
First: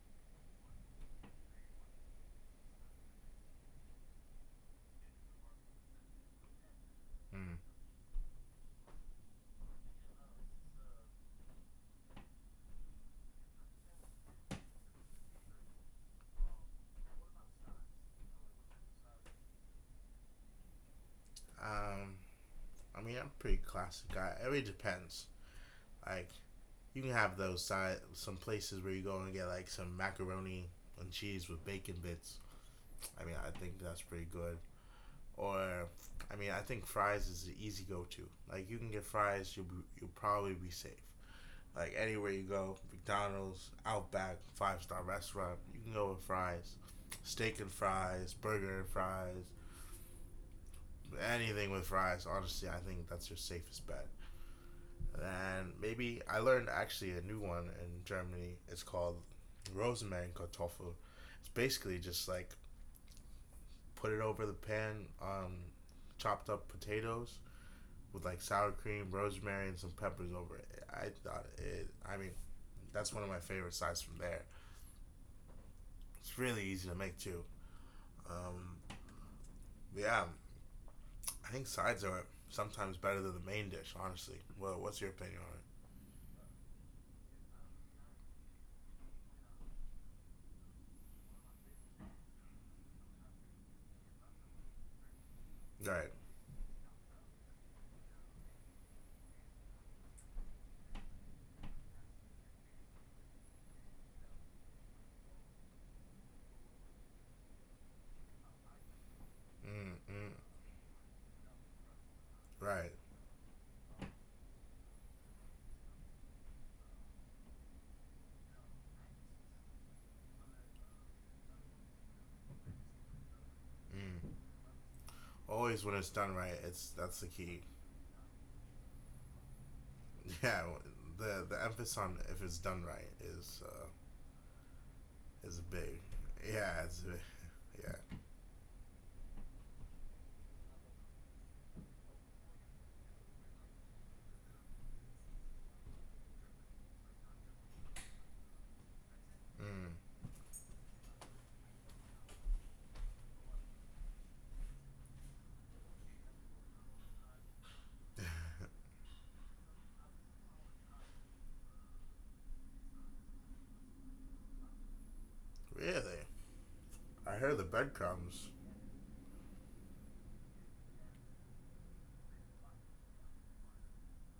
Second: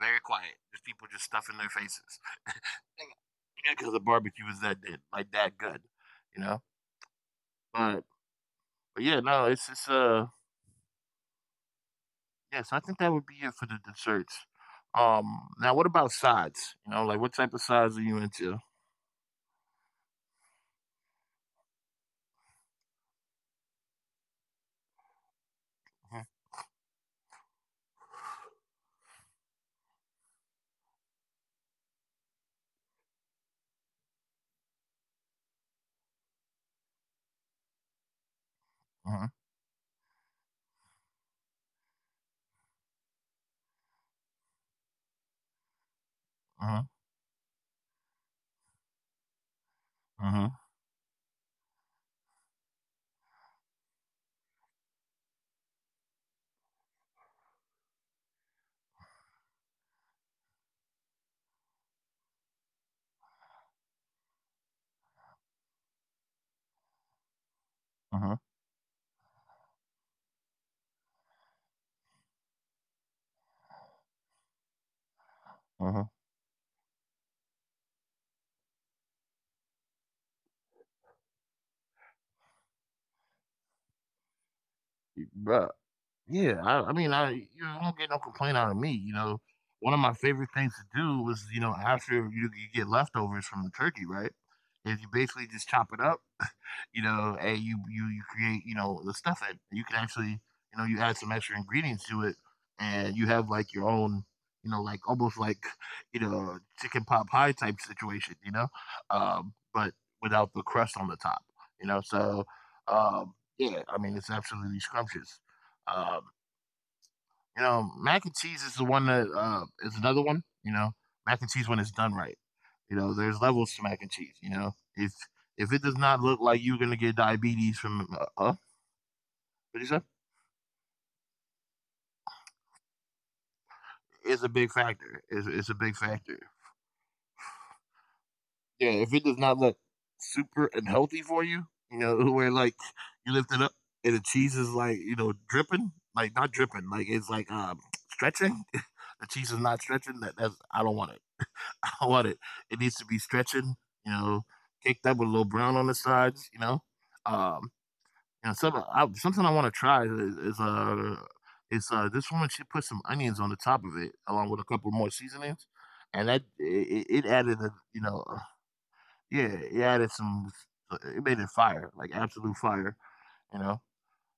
Very quiet. Just people just stuffing their faces. Because the barbecue was that day, like, that good, you know.
mm.
But but yeah, no, it's just yeah. So I think that would be it for the desserts. Now what about sides? You know, like, what type of sides are you into?
Um, I mean, I'm a pretty classic guy. It really depends.
Uh
Like, you can have those side some places where you go and get like some macaroni and cheese with bacon bits. I mean, I think that's pretty good. Or, I mean, I think fries is the easy go-to. Like, you can get
huh.
fries. You'll probably be safe. Like anywhere you go, McDonald's, Outback, five star restaurant, you can go with
Uh
fries,
huh.
steak and fries, burger and fries,
Uh huh.
anything with fries. Honestly, I think that's your safest bet. And maybe I learned actually a new one in Germany. It's called Rosenmankartoffel. It's basically just like put it over the pan, chopped up potatoes with
Uh
like sour cream, rosemary, and some peppers over it. I thought it. I mean, that's one of my favorite sides from there.
huh.
It's really easy to make too. Um, yeah, I think sides are sometimes better than the main dish. Honestly, well, what's your
Uh
opinion on
huh. Yeah, I mean, I, you know, I don't get no complaint out of me. You know, one of my favorite things to do was, you know, after you get leftovers from the turkey, right? Is you basically just
it?
chop
All
it
right.
up, you know, and you create, you know, the stuff that you can actually, you know, you add some extra ingredients to it, and you have like your own, you know, like almost like you know, chicken pot pie type situation, you know, but
Mm-mm.
without the crust on the top, you know. So
Right.
yeah, I mean, it's absolutely scrumptious. Um, you know, mac and cheese is the one that is another one. You know, mac and cheese, when it's done right. You know, there's levels to mac
Mm.
and cheese. You know,
Always when
if it
it's
does
done
not
right,
look
it's
like you're
that's
gonna
the
get
key.
diabetes from what you say,
Yeah, the emphasis on if it's done right
it's a big
is
factor.
big.
It's a big
Yeah,
factor.
it's big. Yeah.
Yeah, if it does not look super and healthy for you, you know, where, like, you lift it up, and the cheese is, like, you know, dripping, like, not dripping, like, it's like stretching. The cheese is not
Mm.
stretching. That that's I don't want it. I don't want it. It needs to be stretching, you know, caked up with a little brown on the sides, Um, and something I want to try is, is uh is this woman, she put some onions on the top of it along with a couple more seasonings,
Really,
and that it
I heard the
added a
breadcrumbs.
yeah, it added some, it made it fire, like absolute fire, you know.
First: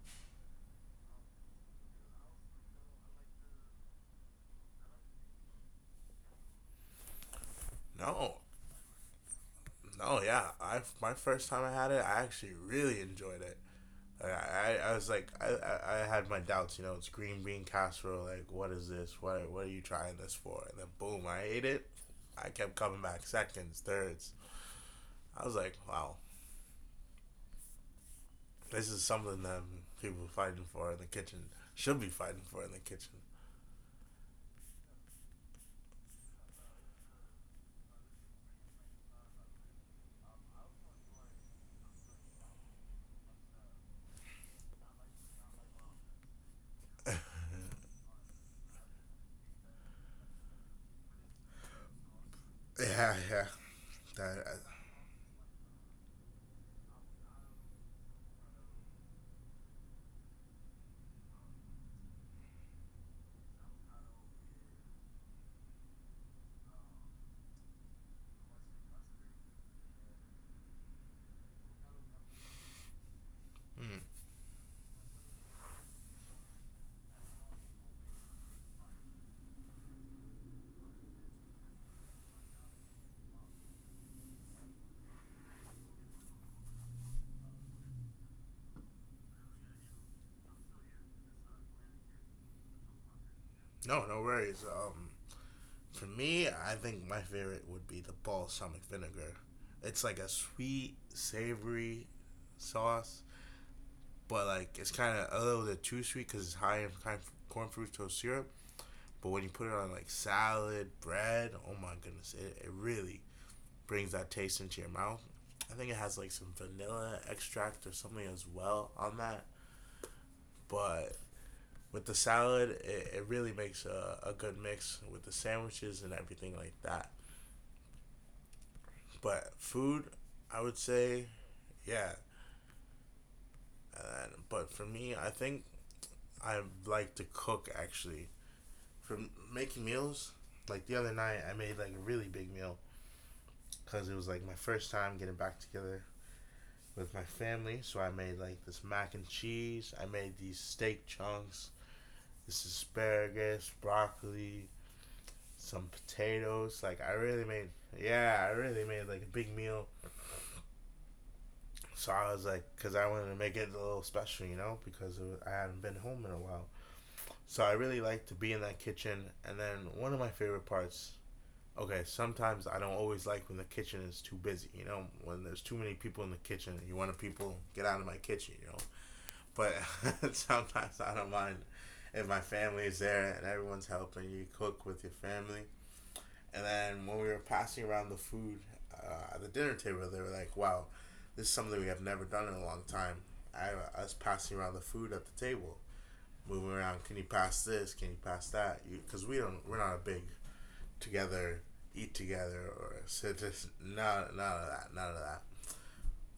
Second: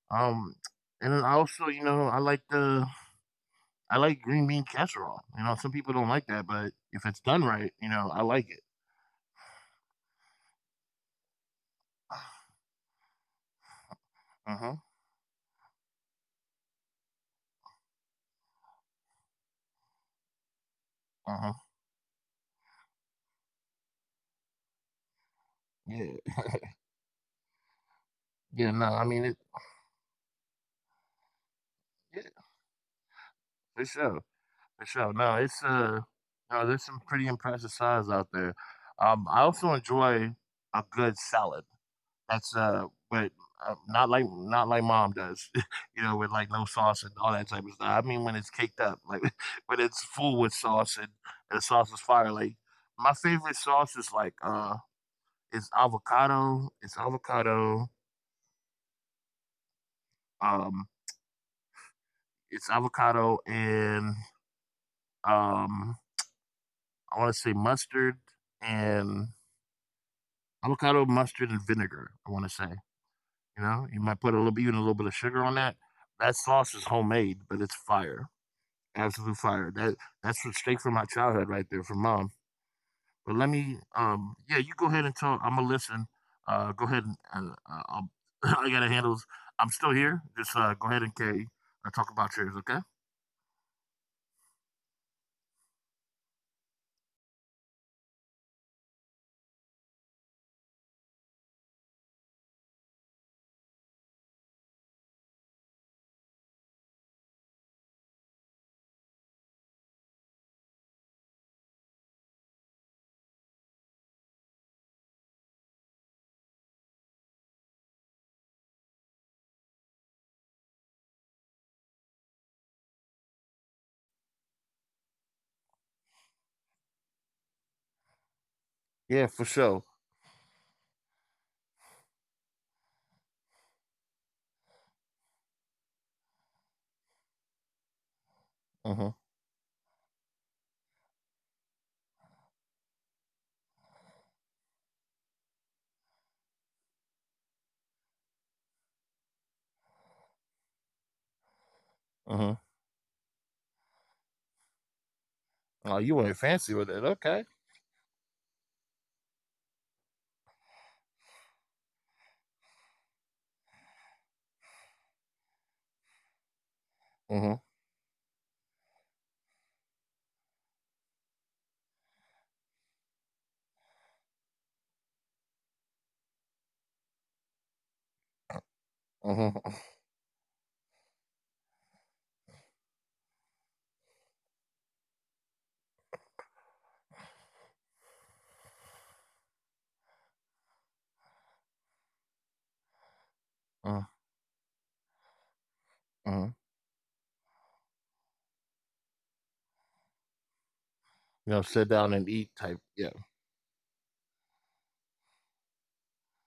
Um, and then I also, you know, I like the I like green bean casserole. You know, some people don't like that, but if it's done right, you know, I
No,
like it.
no, yeah. I my first time I had it, I actually really enjoyed it.
Uh huh.
I was like, I had my doubts. You know, it's green bean casserole. Like, what is this? What are you trying this for? And then boom,
Uh
I
huh.
ate it. I kept coming back seconds, thirds. I was like,
Yeah,
wow,
yeah, no,
this
I
is
mean it.
something that people fighting for in the kitchen should be fighting
Yeah,
for in the kitchen.
for sure, for sure. No, it's no, there's some pretty impressive sides out there. I also enjoy a good salad. That's but Not like mom does, you know, with like no sauce and all that type of stuff. I mean, when it's caked up, like when it's full with sauce, and the sauce is fire. Like
Yeah,
my
yeah.
favorite sauce is
That, I,
it's avocado. It's avocado. Um, it's avocado and um I want to say mustard and avocado, mustard, and vinegar. I want to say, you know, you
mm.
might put a little bit, even a little bit of sugar on that. That sauce is homemade, but it's fire, absolute fire. That's from- straight from my childhood, right there, from mom. But let me, yeah, you go ahead and tell. I'm gonna listen. Go ahead and I'll, I gotta handle this. I'm still here. Just go ahead and carry. Talk about yours, okay?
No, no worries. For me, I think my favorite would be the balsamic vinegar. It's like a sweet, savory sauce but like it's kind of a little bit too sweet because it's high in kind corn fructose syrup. But when you put it on like salad, bread, oh my goodness, it really brings that taste into your mouth. I think it has like some vanilla extract or something as well on that. But with the salad, it really makes a good mix with the sandwiches and everything like that. But
Yeah,
food,
for sure.
I would say, yeah. But for me, I think I like to cook actually. For
Uh
making
huh.
meals. Like the other night, I made like a really big meal because it was like my first time getting back together with my family. So I made like this mac and cheese. I made these steak chunks, this
Uh huh.
asparagus, broccoli, some
Oh, you
potatoes.
went
Like I
fancy with
really
it.
made,
Okay.
yeah, I really made like a big meal. So I was like, because I wanted to make it a little special, you know, because it was, I hadn't been home in a while. So I
Uh
really
huh.
like to be in that kitchen. And then one of my favorite parts, okay, sometimes I don't always like when the kitchen is too busy, you know, when there's too many people in the kitchen, you want to people get out of my kitchen, you know.
Uh huh.
But sometimes I don't mind if my family is there and everyone's helping you cook with your family. And then when we were passing around the food at the dinner table, they were like, wow, this is something we have never done in a long time. I, I was
Uh
passing around the food at the table,
huh.
moving around. Can you pass this? Can you pass that? Because we don't, we're not a big
You
together,
know, sit
eat
down and eat
together,
type.
or
Yeah.
so just none of that, none of that.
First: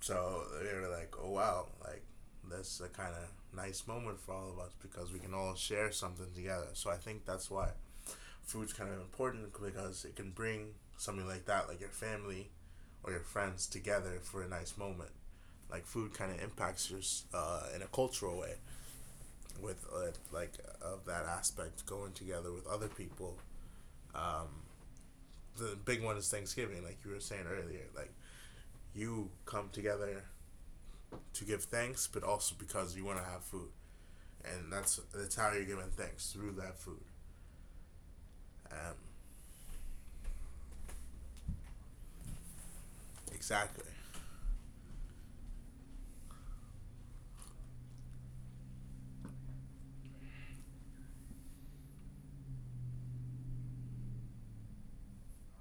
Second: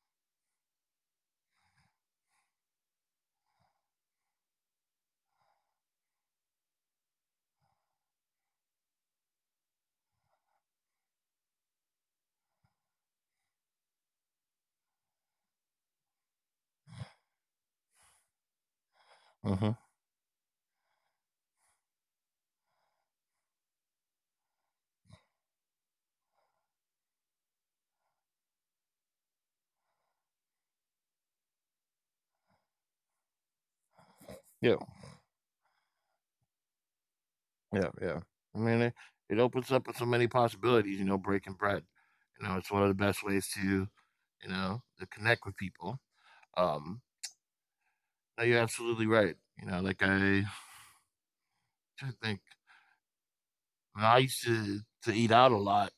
So they were like, oh wow, like that's a kind of nice moment for all of us because we can all share something together. So I think that's why food's kind of important because it can bring something like that, like your family or your friends together for a nice moment. Like food kind of impacts your in a cultural way
Hmm.
with like of that aspect going together with other people. Um, the big one is Thanksgiving, like you were saying earlier. Like you come together to give thanks, but also because you want to have food,
Yeah.
and that's how you're giving thanks through that food.
Yeah. Yeah. I mean, it,
Um,
it opens up so many possibilities, you know, breaking bread. You know, it's one of the best ways to,
exactly.
you know, to connect with people. Um, no, you're absolutely right. You know, like I trying to think. And I used to eat out a lot,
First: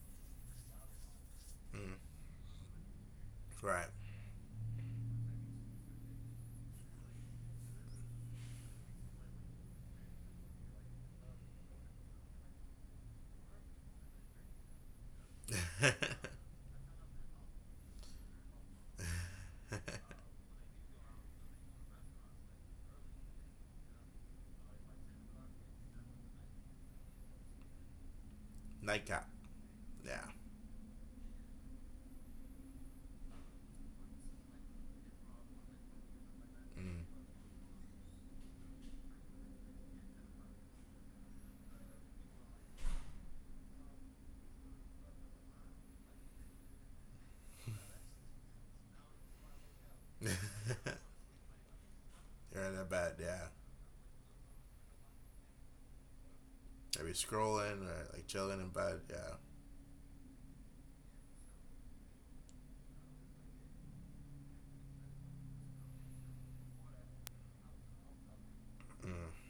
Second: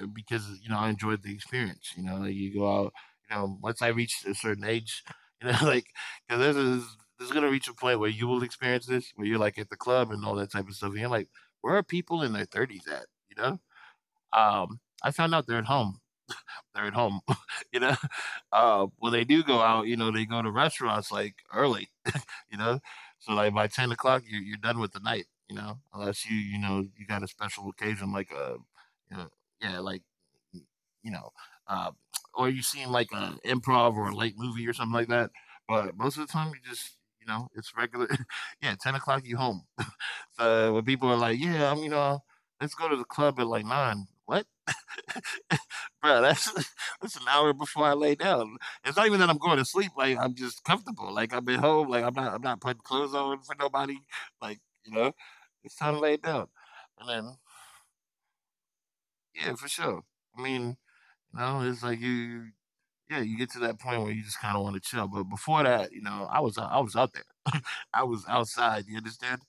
because you know I enjoyed the experience.
Mm,
You know, like you go out. You know, once
right.
I reached a certain age, you know, like because this is there's gonna reach a point where you will experience this, where you're like at the club and all that type of stuff. And you're like, where are people in their thirties at? You know, I found out they're at home. They're at home. You know, when they do go out, you know, they go to restaurants like early, you know? So, like, by 10 o'clock, you're done with the night, you know? Unless you, you know, you got a special occasion, like, you know,
Nightcap.
yeah, like,
Yeah.
you know, uh, or you seen like an improv or a late movie or something like that. But most of the time, you just,
Mm.
you know, it's regular. Yeah, 10 o'clock, you home. So, when people are like, yeah, I'm, you know, let's go to the club at like nine. What? Bro, that's that's an hour before I lay down. It's not even that I'm going to sleep. Like I'm just comfortable. Like I'm at home. Like I'm not. I'm not
You're in
putting
a
clothes
bed.
on
Yeah.
for nobody. Like, you know, it's time to lay down. And
Maybe
then
scrolling or like chilling in bed. Yeah.
yeah, for sure. I mean, you know, it's like Yeah, you get to that point where you just kind of want to chill. But before that, you know, I was out there. I was outside. You
Mm.
understand?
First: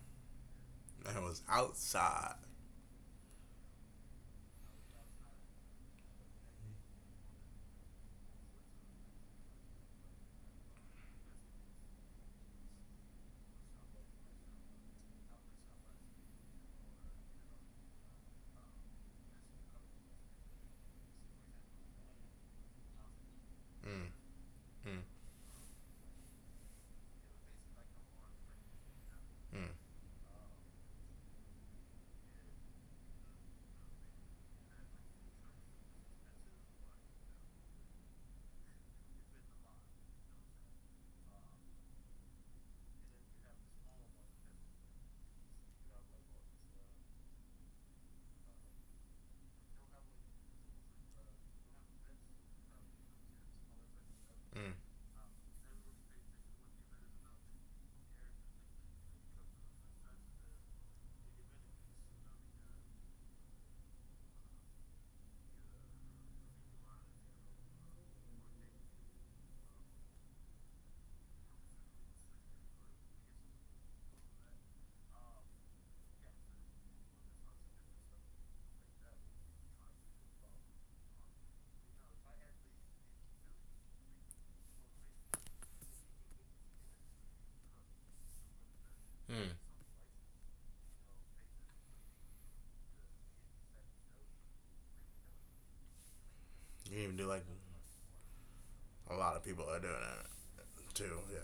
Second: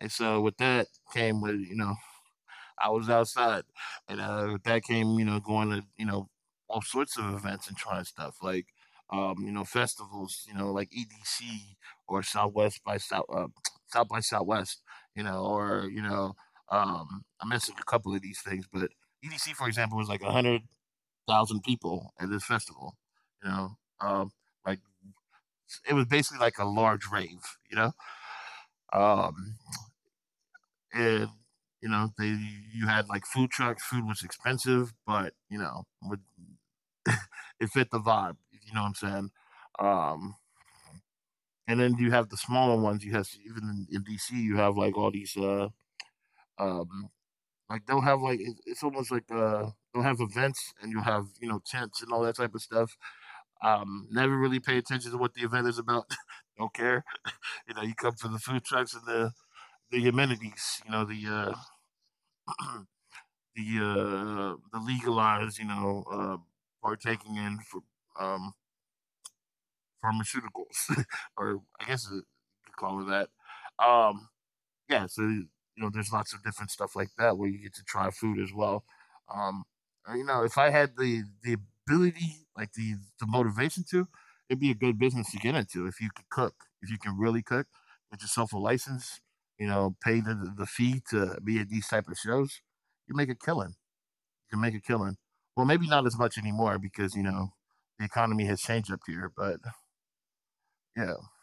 And so with that
I
came
was
with
outside.
I was outside, and that came, you know, going to you know all sorts of events and trying stuff like you know, festivals, you know, like EDC or Southwest by South South by Southwest, you know, or you know, I'm missing a couple of these things, but EDC, for example, was like a hundred thousand people at this festival, you know,
Mm.
um, like
Mm.
it was basically like a large rave, you know. Um,
Mm.
and you know they, you had like food trucks. Food was expensive, but you know would- it fit the vibe, you know what I'm saying. um and then you have the smaller ones. You have even in DC you have like all these um like they'll have like it's almost like they'll have events and you'll have you know tents and all that type of stuff. Never really
Mm.
pay attention to what the event is about. Don't care. You know, you come for the food trucks and the amenities, you know, the uh the legalized, you know, partaking in for, um, pharmaceuticals, or I guess you could call it that. Um, yeah, so you know, there's lots of different stuff like that where you get to try food as well. Um, you know, if I had the ability, like the motivation to, it'd be a good business to get into if you could cook, if you can really cook, get yourself a license.
Mm.
You know, pay the fee to be at these type of shows. You make a killing, can make a killing. Well, maybe not as much anymore
You can
because
even
you
do like
know the economy has changed up
a
here.
lot of
But
people are doing it
yeah,
too. Yeah.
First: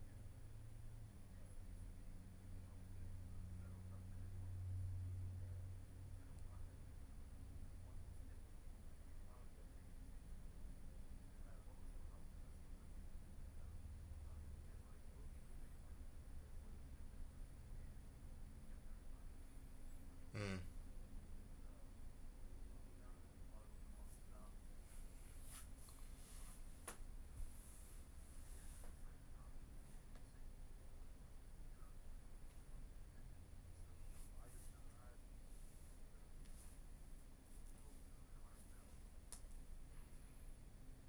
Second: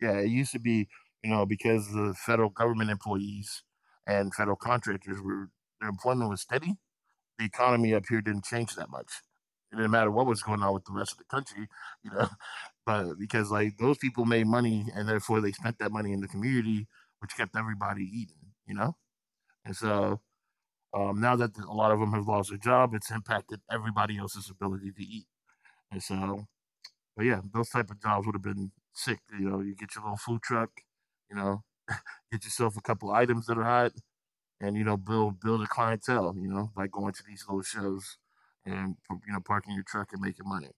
yeah, it used to be, you know, because the federal government employees and federal contractors were, their employment was steady. The economy up here didn't change that much. It didn't matter what was going on with the rest of the country, you know, but because like those people made money and therefore they spent that money in the community, which kept everybody eating, you know. And so
Mm.
Now that a lot of them have lost their job, it's impacted everybody else's ability to eat. And so, but yeah, those type of jobs would have been sick. You know, you get your little food truck, you know, get yourself a couple items that are hot, and you know, build a clientele. You know, by going to these little shows and you know, parking your truck and making money.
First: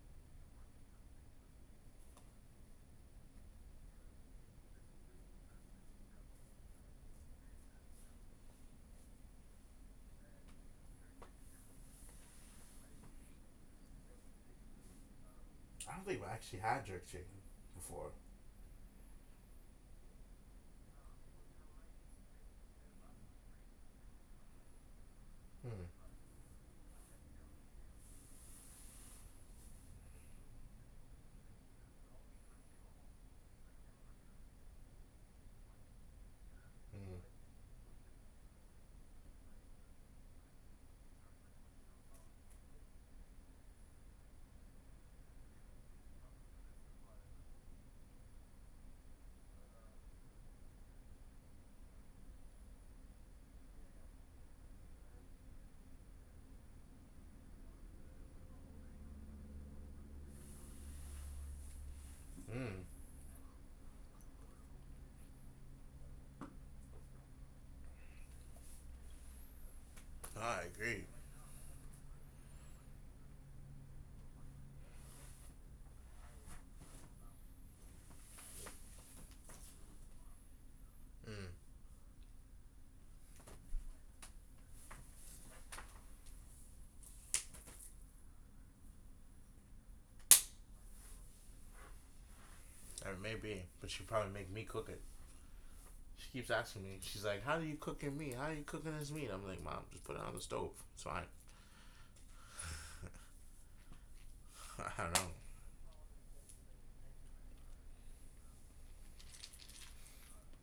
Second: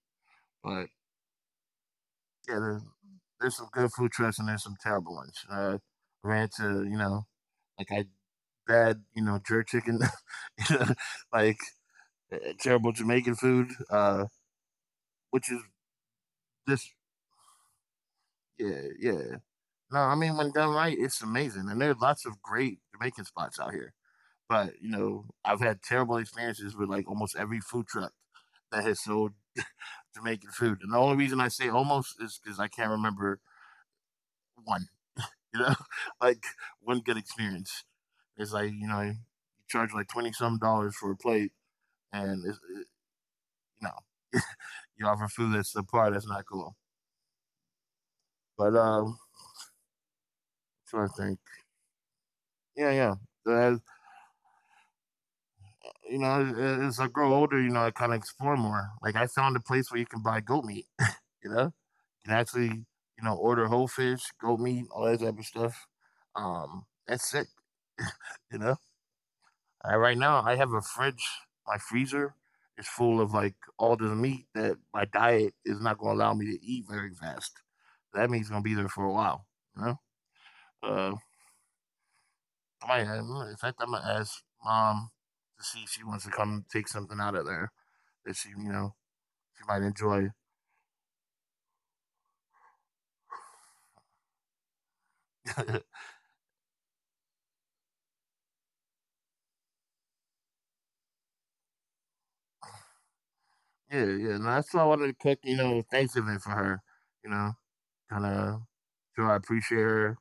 But yeah, there, there's some good food trucks and there's some terrible ones. Ran to you know, like I, bad you know jerk chicken, you know, like terrible Jamaican food, which is
I don't think we actually
just
had jerk chicken before.
yeah, yeah. No, I mean when done right, it's amazing, and there are lots of great Jamaican spots out here. But you know, I've had terrible
Mm.
experiences with like almost every food truck that has sold Jamaican food, and the only reason I say almost is because I can't remember one. You know, like one good experience. It's like you know, you charge like 20 some dollars for a plate, and you know, you offer food that's the part that's not cool. But Trying to think. Yeah, yeah. Uh, you know, as I grow older, you know, I kind of explore more. Like I found a place where you can buy goat meat. You know, you can actually,
Mm. Mm.
you know, order whole fish, goat meat, all that type of stuff. That's sick. You know, right now I have
I
a
agree.
fridge. My freezer is full of like all this meat that my diet is not going to allow me to eat very fast. That meat's going to be there for a while. You know. Uh,
Mm.
I might- in fact, I might ask mom to see if she wants to come take something out of there that she, you know, she might enjoy.
Or maybe, but she probably make me cook it.
Yeah,
She keeps asking me. She's like, "How do you cooking meat? How are you cooking this meat?" I'm like, "Mom, just put it on the stove." So I,
yeah. No,
I don't
that's why
know.
I wanted to cook, you know, Thanksgiving for her. You know, kind of show I appreciate her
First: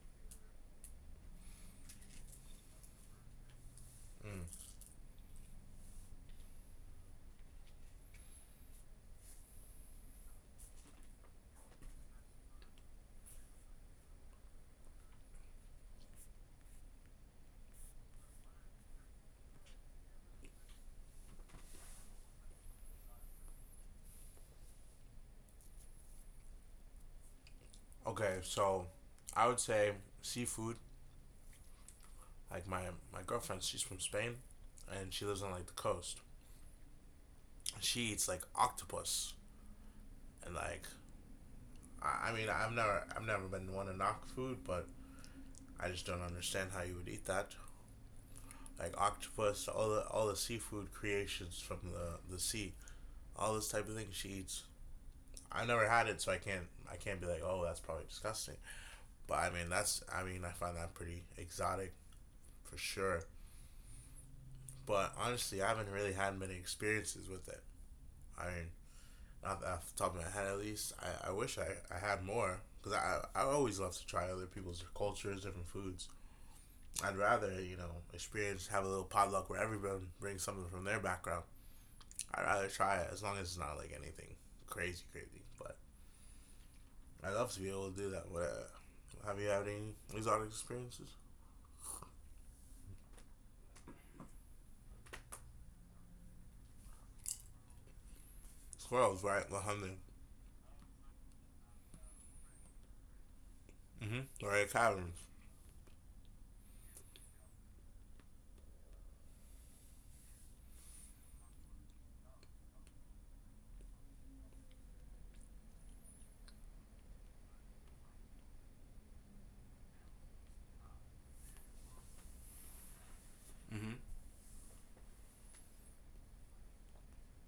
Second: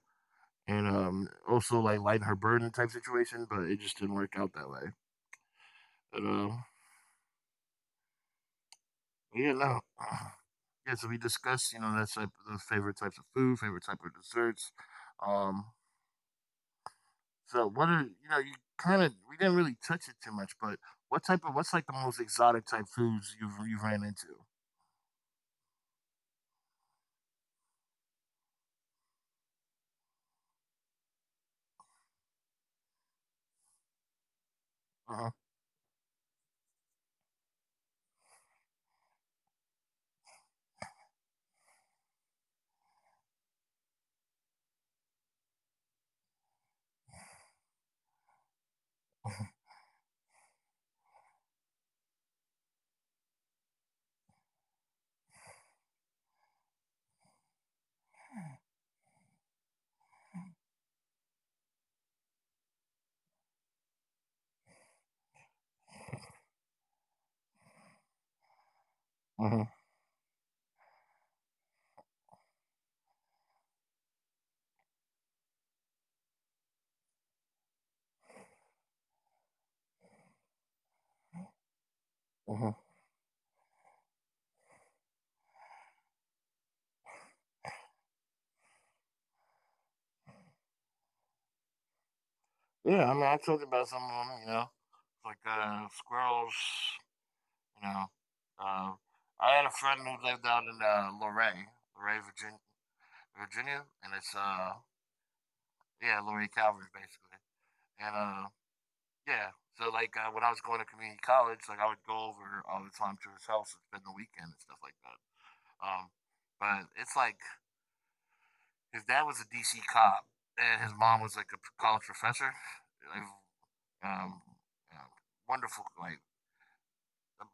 and also like lighten her burden type situation, but it just didn't work
Mm.
out that way. But Yeah, no. Yeah, so we discussed, you know, that's type the favorite types of food, favorite type of desserts. Um, So what are you know, you kind of we didn't really touch it too much, but what type of what's like the most exotic type foods you've you ran into?
Okay, so I would say seafood. Like my girlfriend, she's from Spain, and
Uh-huh.
she lives on like the coast. She eats like octopus and like I mean I've never been one to knock food, but I just don't understand how you would eat that. Like octopus, all the seafood creations from the sea, all this type of thing she eats. I never had it, so I can't be like, oh, that's probably disgusting. But I mean, that's I mean, I find that pretty exotic for sure. But honestly, I haven't really had many experiences with it. I mean,
Uh-huh.
off the top of my head at least. I had more because I always love to try other people's cultures, different foods. I'd rather, you know, experience, have a little potluck where everyone brings something from their background. I'd
Uh-huh.
rather try it as long as it's not like anything crazy, crazy. But I love to be able to do that. What, have you had any exotic experiences?
Yeah, I mean I told you about some of them, you know. Like squirrels, you know. Um
Squirrels,
I had
right?
a
La
friend
hunting.
who lived out in Luray, Virginia, and it's
Mm-hmm. Or at caverns.
yeah, Luray Calvary basically. And Yeah. So like when I was going to community college, like I would go over all the time to his house and spend the weekend and stuff like that. Um, but it's like his dad was a DC cop and his mom was like a college professor. Like,
Mm-hmm.
um, uh, wonderful. Like,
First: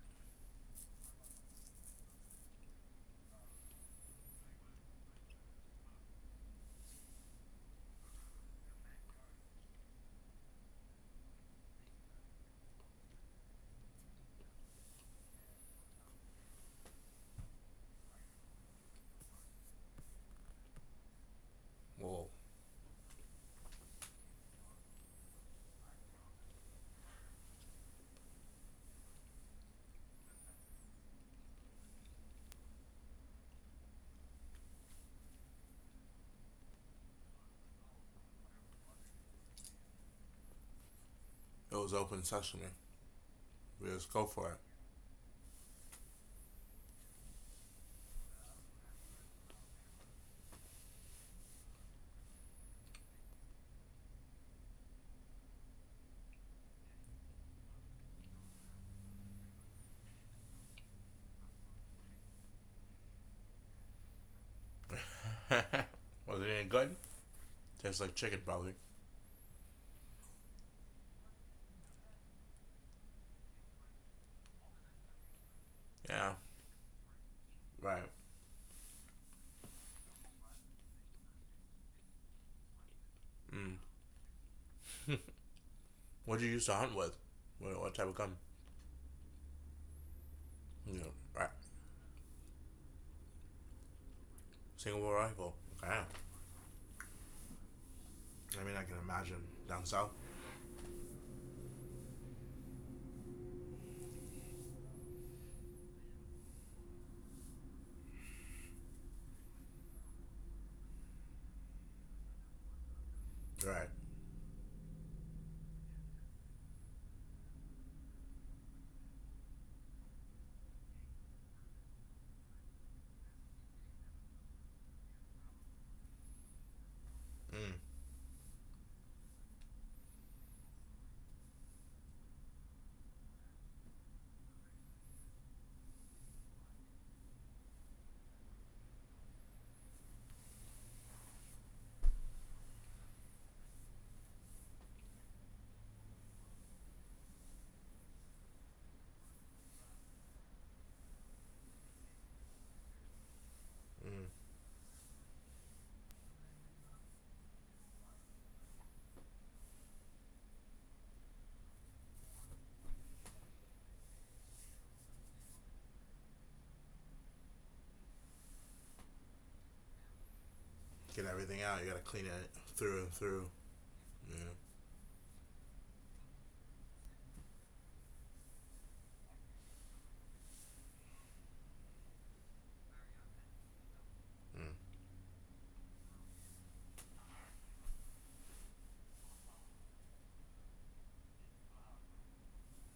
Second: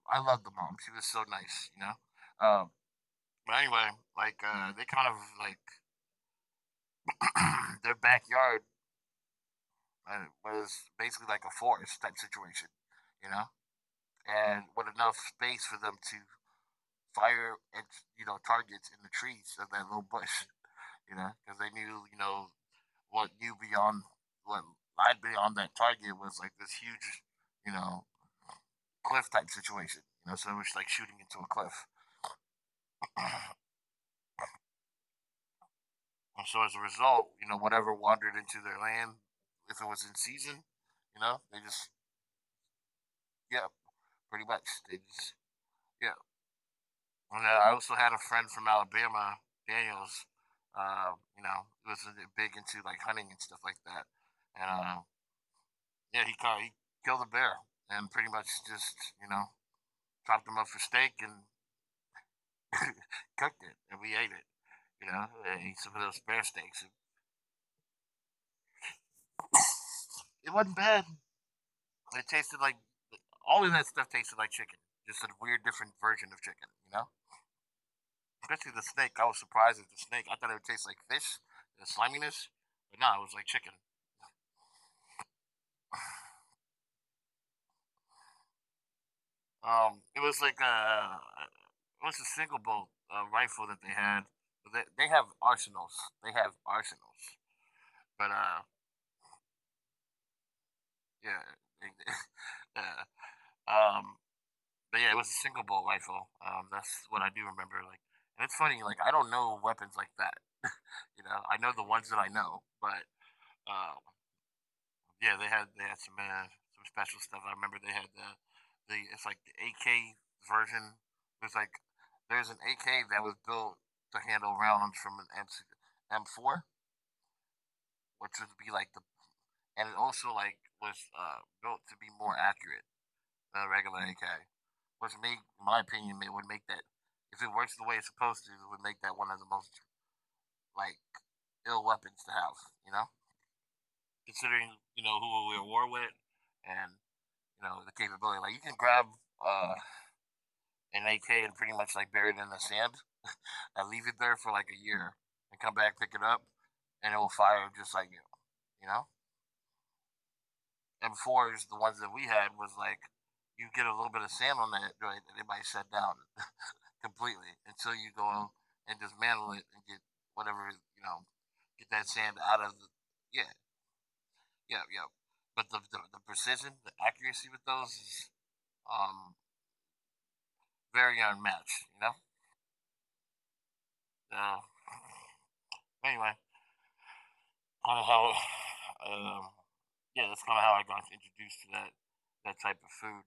I loved the mom. She was so nice, you know. Um, but anyway, they kind of like their backyard was basically like a forest type situation, you know, and with enough space for them to fire at you know targets in the trees of that little bush, you know, because they knew you know
Well,
what you beyond what I'd beyond that target was like this huge, you know, cliff type situation. You know, so it was like shooting into a cliff. So as a result, you know, whatever wandered into their land, if it was in season, you know, they just
it was open sesame.
yeah,
We just
pretty
go
much
for
they just yeah. And I also had a friend from Alabama, Daniels. You know, he was big into like hunting and stuff like that. And Yeah, he killed a bear and pretty much just you know chopped him up for steak and cooked it and we ate it. You know, and ate some
it.
of those bear
Was it
steaks. And
any good? Tastes like chicken, probably.
it wasn't bad. It tasted like all of that stuff tasted like chicken, just a weird, different version of
Yeah.
chicken. You know,
Right.
especially the snake. I was surprised at the snake. I thought it would taste like fish, the sliminess, but no, it was like chicken.
Mm. What'd you use to hunt with? What type of gun?
It was like
You
a
know, right.
it was a single bolt rifle that they had. They
Single
have
barrel rifle.
arsenals.
Wow.
They have arsenals. But
I mean, I can imagine down south.
Yeah, uh, um, but yeah, it was a single bolt rifle. That's what I do remember. Like, and it's funny. Like, I don't know weapons like that. You know, I know the ones that I know, but uh,
Right.
yeah, they had some special stuff. I remember they had the it's like the AK version. There's like there's an AK that was built to handle rounds from an M M4,
Mm.
which would be like the and it also like was built to be more accurate than a regular AK, which make, in my opinion, it would make that if it works the way it's supposed to, it would make that one of the most like ill weapons to have. You know, considering you know who we're at war with and you know the capability. Like you can grab uh, an AK and pretty much like bury it in the sand and leave it there for
Mm.
like a year and come back pick it up and it will fire just like you. You know, m fours the ones that we had was like you get a little bit of sand on that joint and it might shut down completely until you go and dismantle it and get whatever you know,
Get
get
everything
that
out. You gotta
sand
clean
out of
it
the
through and
yeah,
through. Yeah.
yeah, yeah. But the precision, the accuracy with those is um very unmatched, you know. Uh,
Mm.
anyway, kind of how um yeah, that's kind of how I got introduced to that that type of food.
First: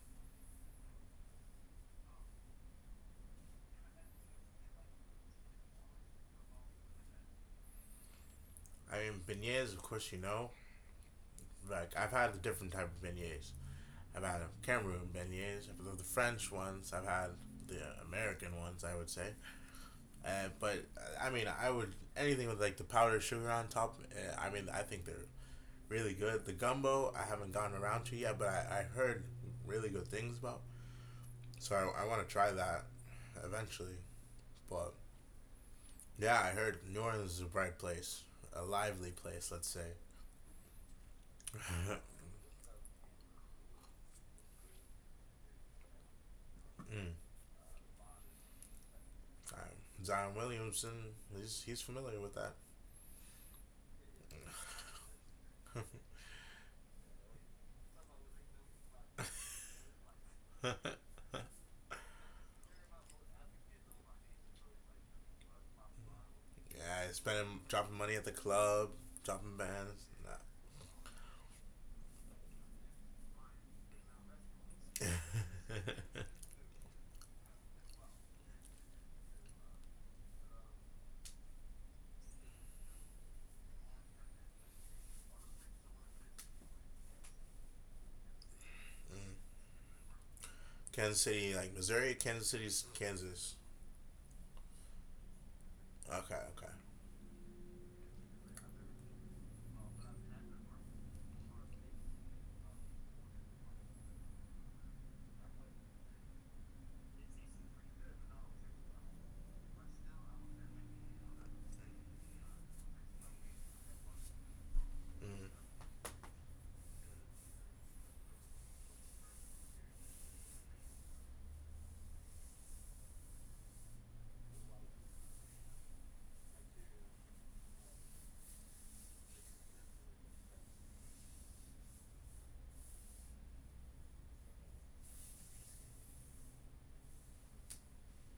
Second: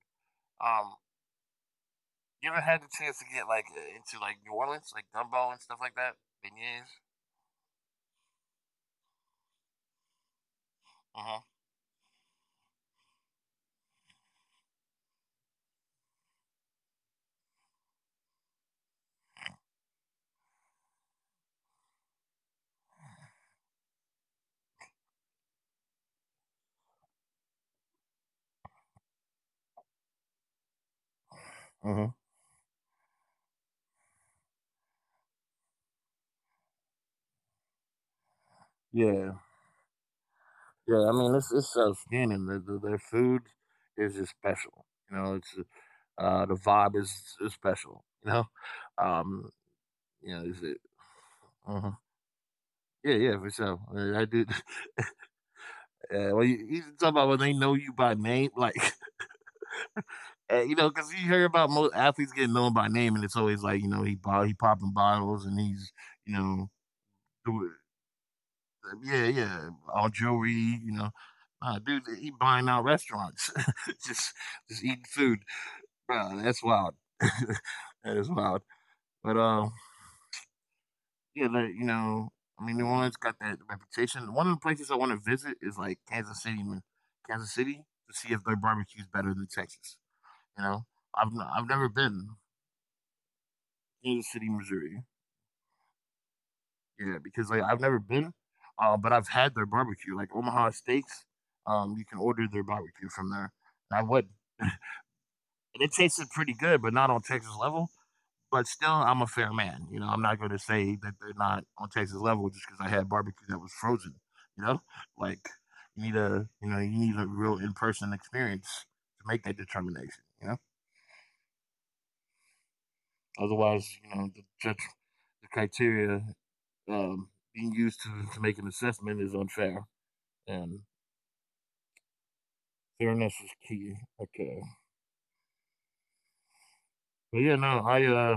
Um, you ever had the chance to get like into like New Orleans, like gumbo and stuff like that, beignets?
I mean, beignets, of course, you know.
Uh
Like I've had a different type of beignets. I've had Cameroon beignets. I've had the French ones. I've had the American ones. I would say. But I mean, I would anything with like the powdered sugar on top. I mean, I think they're really good. The gumbo I haven't gone around to yet, but I heard really good things about. So
huh.
I want to try that eventually. But yeah, I heard New Orleans is a bright place, a lively
Yeah.
place, let's say.
Yeah, I mean, it's it's
Mm.
outstanding. Their food is just special. You know, it's the vibe is special. Um,
Um,
you
Zion
know, is it?
Williamson, he's
Uh,
familiar with that.
yeah, yeah, for sure. I do. Well, you talk about when they know you by name, like you know,
Yeah,
because you hear about most athletes getting known by name, and it's always like you know he popping bottles and he's you know
spending
doing
dropping money at the club,
yeah
dropping
yeah
bands.
all
Nah.
jewelry you know. Dude, he buying out restaurants, just just eating food. Bro, that's wild. That is wild. But, yeah, like, you know, I mean, New Orleans got that reputation. One of the places I want to visit is like Kansas City, man. Kansas City to see if their barbecue's better than
Mm.
Texas. You know,
Kansas City,
I've
like
never
Missouri,
been
Kansas City's Kansas.
Kansas City, Missouri.
Okay, okay.
Yeah, because like I've never been, but I've had their barbecue. Like Omaha Steaks, you can order their barbecue from there, and I would. And it tasted pretty good, but not on Texas level. But still, I'm a fair man. You know, I'm not going to say that they're not on Texas level just because I had barbecue that was frozen. You know, like
Mm.
you know you need a real in person experience to make that determination. You know, otherwise, you know, the judge, the criteria being used to make an assessment is unfair, and fairness is key. Okay, but yeah, no, I uh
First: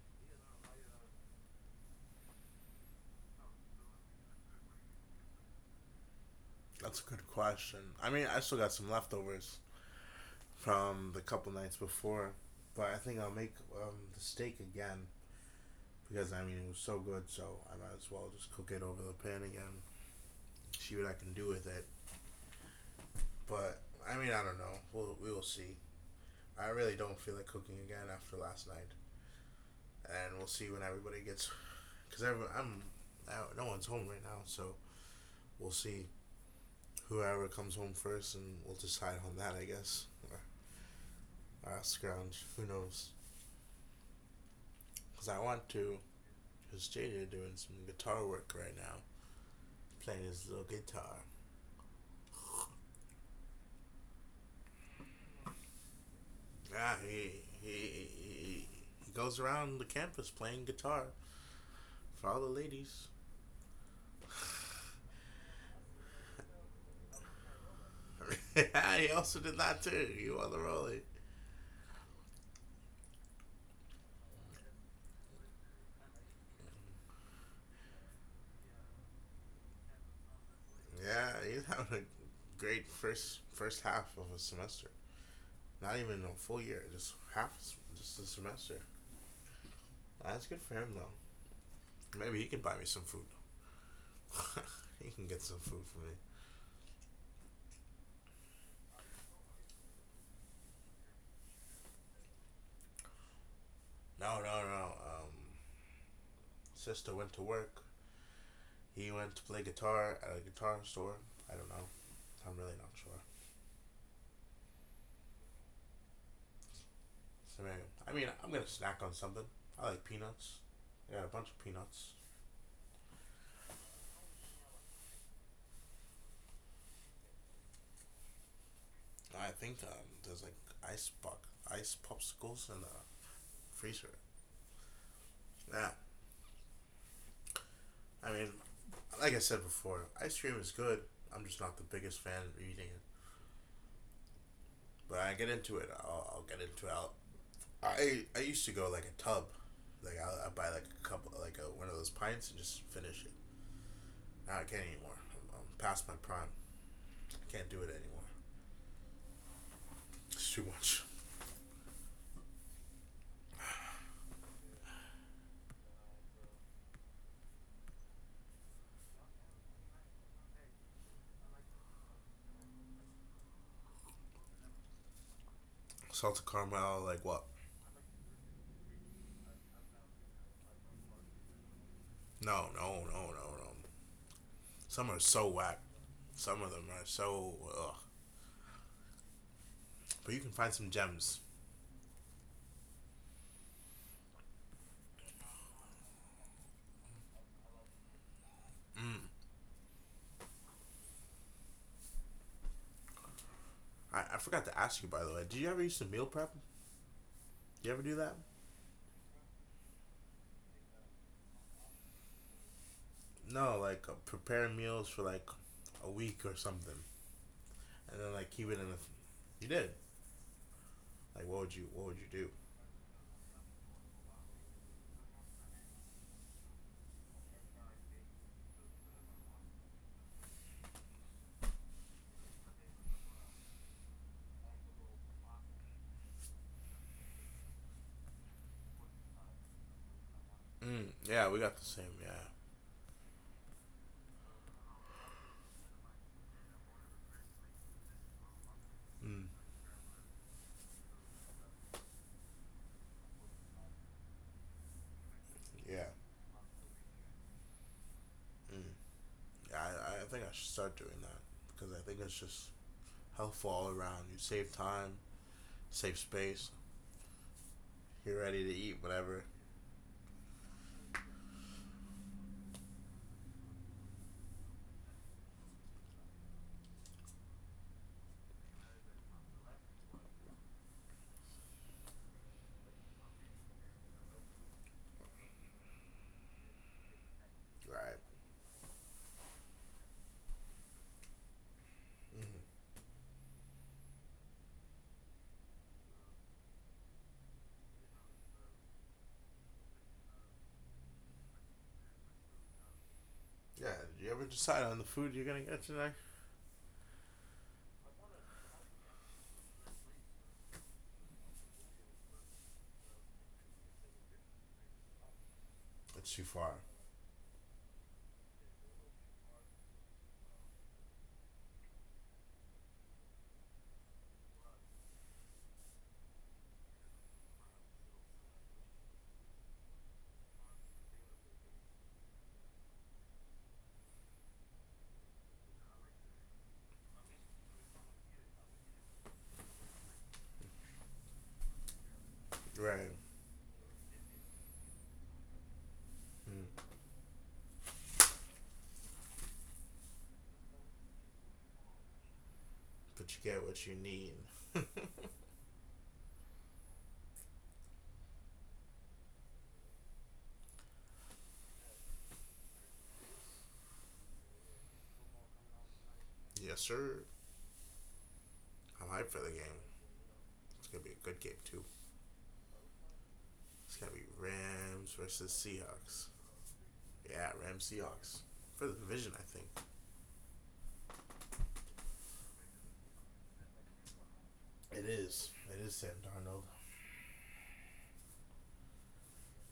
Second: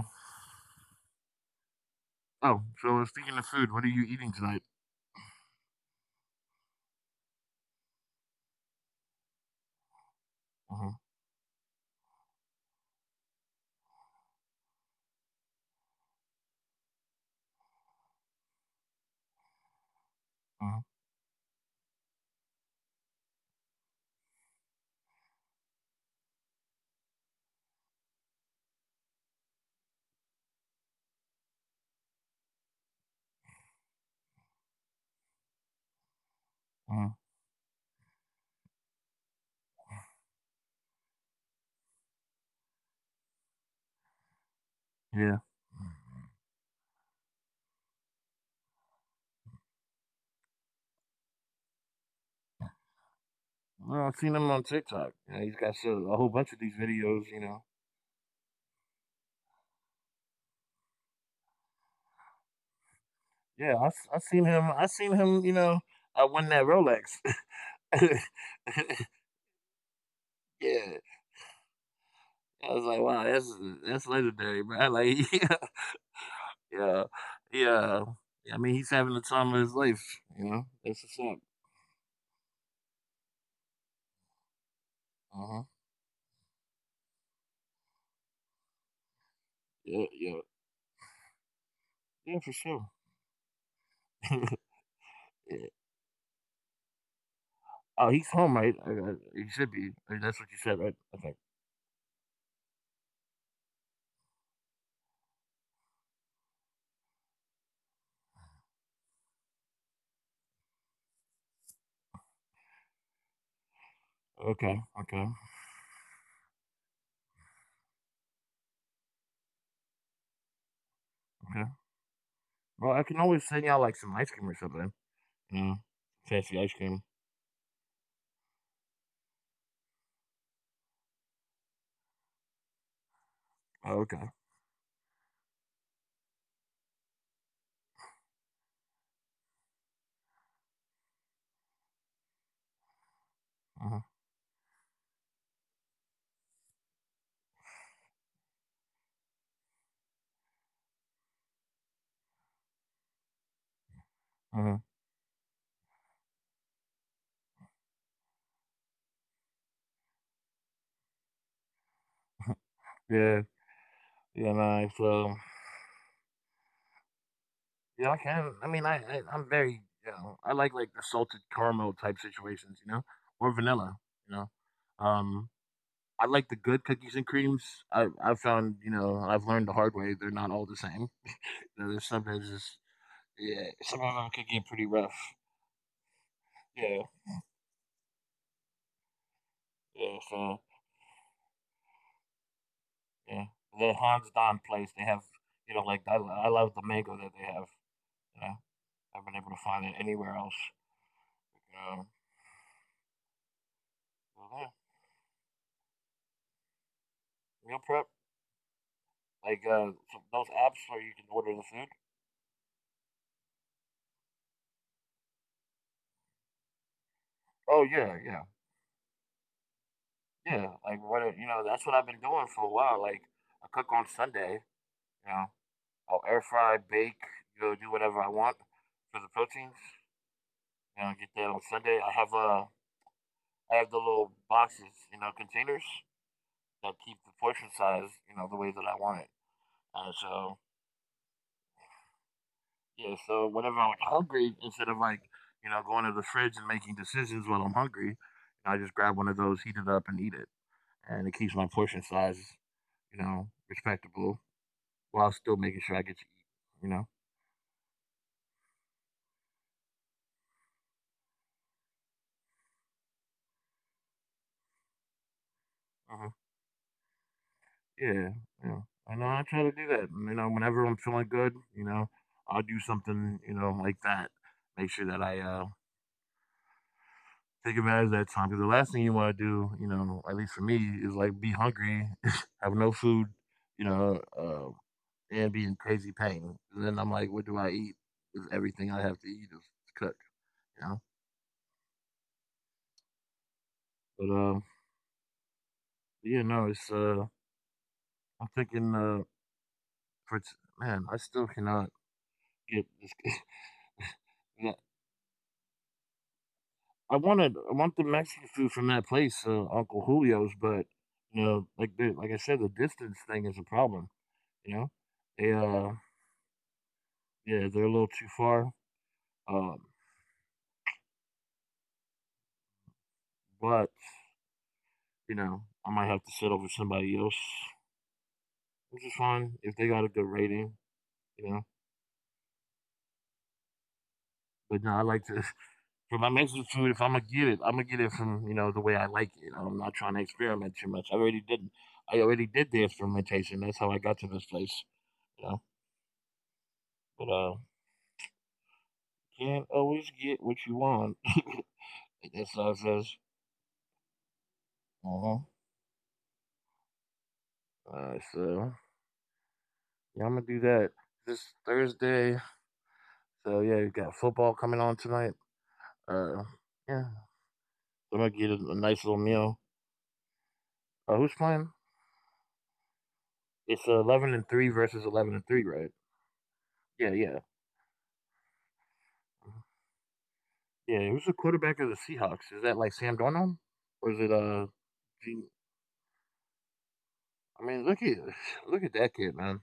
oh, so speaking of food, what are you eating tonight?
That's a good question. I mean, I still got some leftovers
Uh-huh,
from the couple nights before, but I think I'll make the steak again because I mean it was so good, so I might as well just cook it over the pan again,
uh-huh,
see what I can do with it. But I mean, I don't know. We will see. I really don't feel like cooking again after last night, and we'll see when everybody gets, because I'm no one's home right now, so we'll see whoever comes home first, and we'll decide on that, I guess. Uh, scrounge. Who knows?
uh-huh,
Because
yeah.
I want to. Because JJ doing some guitar work right now, playing his little guitar.
No, I've seen him on TikTok. You know, he's got so, a whole bunch of these
Ah,
videos.
he,
You know,
he, he, he goes around the campus playing guitar for all the ladies.
yeah, I seen him. I seen him. You know, I won that Rolex.
Yeah, he also did that too. You on the
Yeah,
rollie?
I was like, wow, that's legendary, bro. Like, yeah, yeah, yeah. I mean, he's having the time of his life. You know, that's what's
Yeah,
up.
he's having a great first half of a semester.
Uh huh.
Not even a full year, just half, just a semester.
Yeah, yeah,
That's good for him though. Maybe
yeah,
he
for
can buy me
sure.
some food.
Yeah.
He can get some food for me.
Oh, he's home, right? He should be. That's what you said, right? Okay,
No, no, no. Sister went to work. He went to play guitar at a guitar store. I don't know. I'm really not sure.
okay, okay, okay.
So anyway, I mean, I'm gonna snack on something. I like peanuts. I got a bunch of peanuts.
Well, I can always send y'all like some ice cream or something. Fancy ice cream.
I think there's like ice pop, ice popsicles in the
Oh,
freezer.
okay.
Yeah. I mean, like I said before, ice cream is good. I'm just not the biggest fan of eating it.
Uh-huh.
But I get into it. I'll get into it. I used to go like a tub, like I buy like a couple like a, one of those pints and just finish it. Now I
Uh-huh.
can't anymore. I'm past my prime. I can't do it anymore. It's too much.
Yeah. Yeah, nice. So, yeah, I can. I mean, I'm very, you know, I like the salted caramel type situations, you know, or vanilla, you know. Um, I
Salted
like the good
caramel,
cookies
like
and
what?
creams. I have found, you know, I've learned the hard way. They're not all the same. You know, there's sometimes
No,
just
no, no, no,
yeah,
no.
some of them could get pretty
Some
rough.
are so whack. Some of them
Yeah,
are so ugh.
yeah.
But you can
So
find some gems.
yeah, the Hans Don place they have, you know, like I love the mango that they have. You know,
Mm.
I've been able to find it anywhere else. Um,
I
well,
forgot
yeah,
to ask you by the way. Did you ever use the meal prep?
mm-hmm. Meal
You ever
prep,
do that?
so those apps where you can order the food.
No, like prepare meals for like a week or something,
Oh
and
yeah,
then like
yeah.
keep it in. The... Th- You did.
Yeah,
Like,
you know, that's
what
what
would
I've
you
been
do?
doing for a while. Like I cook on Sunday, you know, I'll air fry, bake, you know, do whatever I want for the proteins. You know, get that on Sunday. I have the little boxes, you know, containers that keep the portion size, you know, the way that I want it. So
Mm, yeah, we got the same. Yeah.
yeah, so whenever I'm hungry, instead of like, you know, going to the fridge and making decisions when I'm hungry, I just grab one of
Mm.
those, heat it up, and eat it. And it keeps my portion size, you know, respectable while still making sure
Yeah.
I get to eat, you know?
Mm. Yeah. I think I should start doing that because I think it's just helpful all around. You save time, save
Hmm.
space.
Yeah,
You're ready to
yeah.
eat
I know
whatever.
I try to do that. You know, whenever I'm feeling good, you know, I'll do something, you know, like that. Make sure that I take advantage of that time. Because the last thing you want to do, you know, at least for me, is like be hungry, have no food, you know, and be in crazy pain. And then I'm like, what do I eat?
Right.
Because everything I have to eat is cooked, you know?
Mhm.
But, yeah, no, it's, I'm thinking, for, t- man, I still cannot get this.
Yeah. Did you ever
Yeah,
decide on the food you're gonna get today?
I want the Mexican food from that place, Uncle Julio's, but, you know, like, the, like I said, the distance thing is a problem, you know? They,
It's too far.
yeah, they're a little too far. Um, but, you know, I might have to sit over somebody else, which is fine if they got a good rating, you know? But no, I like to for my Mexican food, if I'm gonna get it, I'm gonna get it from you know the way I like it. I'm not trying to experiment too much. I already did. I already did the
Right.
experimentation. That's how I got to this place. You know,
Mm.
but can't always get what you want. That's how it says.
But you get what you need.
Uh-huh. So yeah, I'm gonna do that this Thursday. So yeah, we got football coming on tonight. Uh,
Yes,
yeah,
sir.
I'm gonna get a
I'm
nice little
hyped for the
meal.
game. It's gonna be a good
Who's
game
playing?
too.
It's
It's gonna be
11 and three versus
Rams
11 and
versus
three, right?
Seahawks.
Yeah, yeah.
Yeah, Rams Seahawks. For the division, I think.
Mm-hmm. Yeah, who's the quarterback of the Seahawks? Is that like Sam Darnold? Or is it
It is.
Gene?
It is Sam Darnold.
I mean, look at look at that kid, man.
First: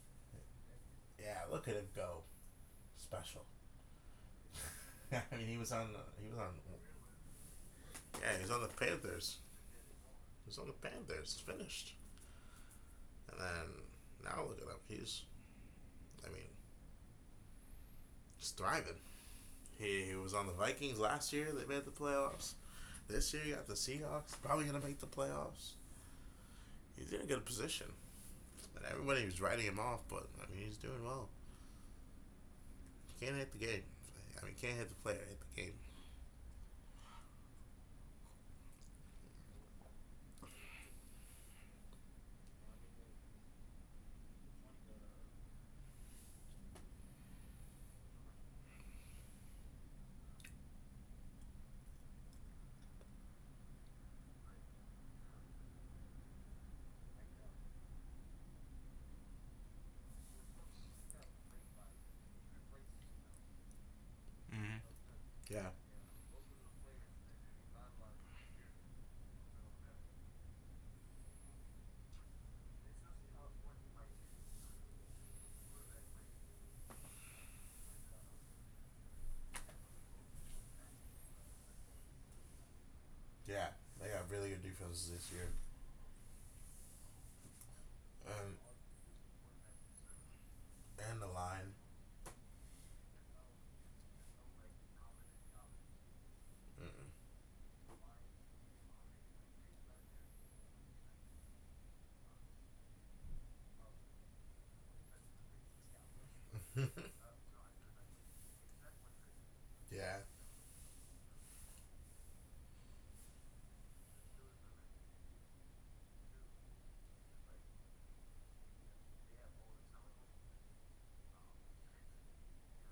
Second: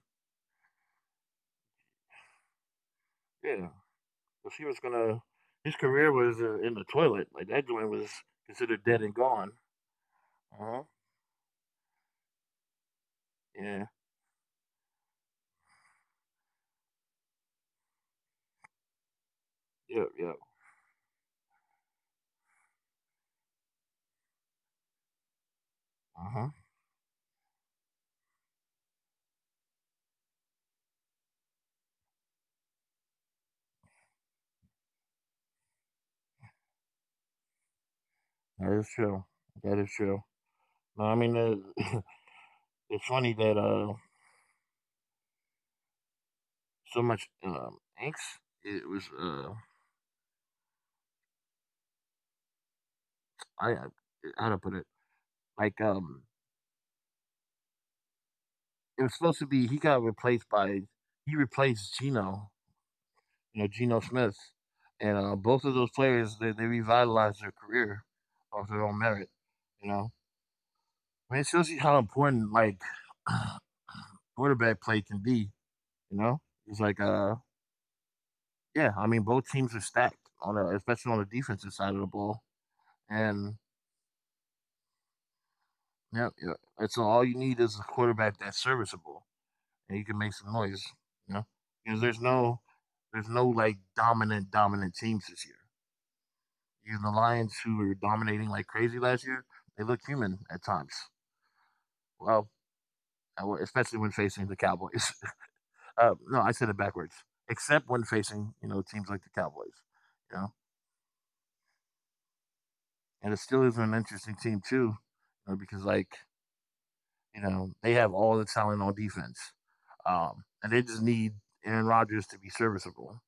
Yeah, look at him go. Special.
Yeah, 'cause he was gonna.
I mean, he was
His
on.
career
He was
was
on.
in the toilet. Like that joint was
Yeah, he was on the
considered dead and
Panthers.
gone.
He
Uh
was on the
huh.
Panthers. Finished. And then
Yeah.
now look at him. He's. I mean, just thriving. He,
Yep.
he
Yep.
was on the Vikings last year. They made the playoffs. This year, you got the Seahawks. Probably gonna make the playoffs.
Uh huh.
He's in a good position. And everybody was writing him off, but I mean, he's doing well. Can't hit the game. I mean, can't hit the player. Hit the game.
That is true. That is true. No, I mean, it's funny that so much angst. It was I I- how to put it. Like um, it was supposed to be he replaced Gino, you know, Geno Smith.
Mm-hmm.
And both of those
Yeah.
players, they revitalized their career off their own merit, you know. I mean, it shows you how important, like, quarterback play can be, you know. It's like, yeah, I mean, both teams are stacked, especially on the defensive side of the ball. And,
Yeah. They got really good defenses this year.
yeah, yeah, and so all you need is a quarterback that's
Um,
serviceable and you can make some noise, you know.
and the line.
Because there's no, like, dominant, dominant teams this year. And the Lions, who were dominating like crazy last year, they looked human at times. Well, especially when facing the Cowboys. No, I said it backwards.
Mm-mm.
Except when facing, you know, teams like the Cowboys. You know,
Yeah.
and the Steelers are an interesting team too, you know, because like they have all the talent on defense, and they just need Aaron Rodgers to be serviceable.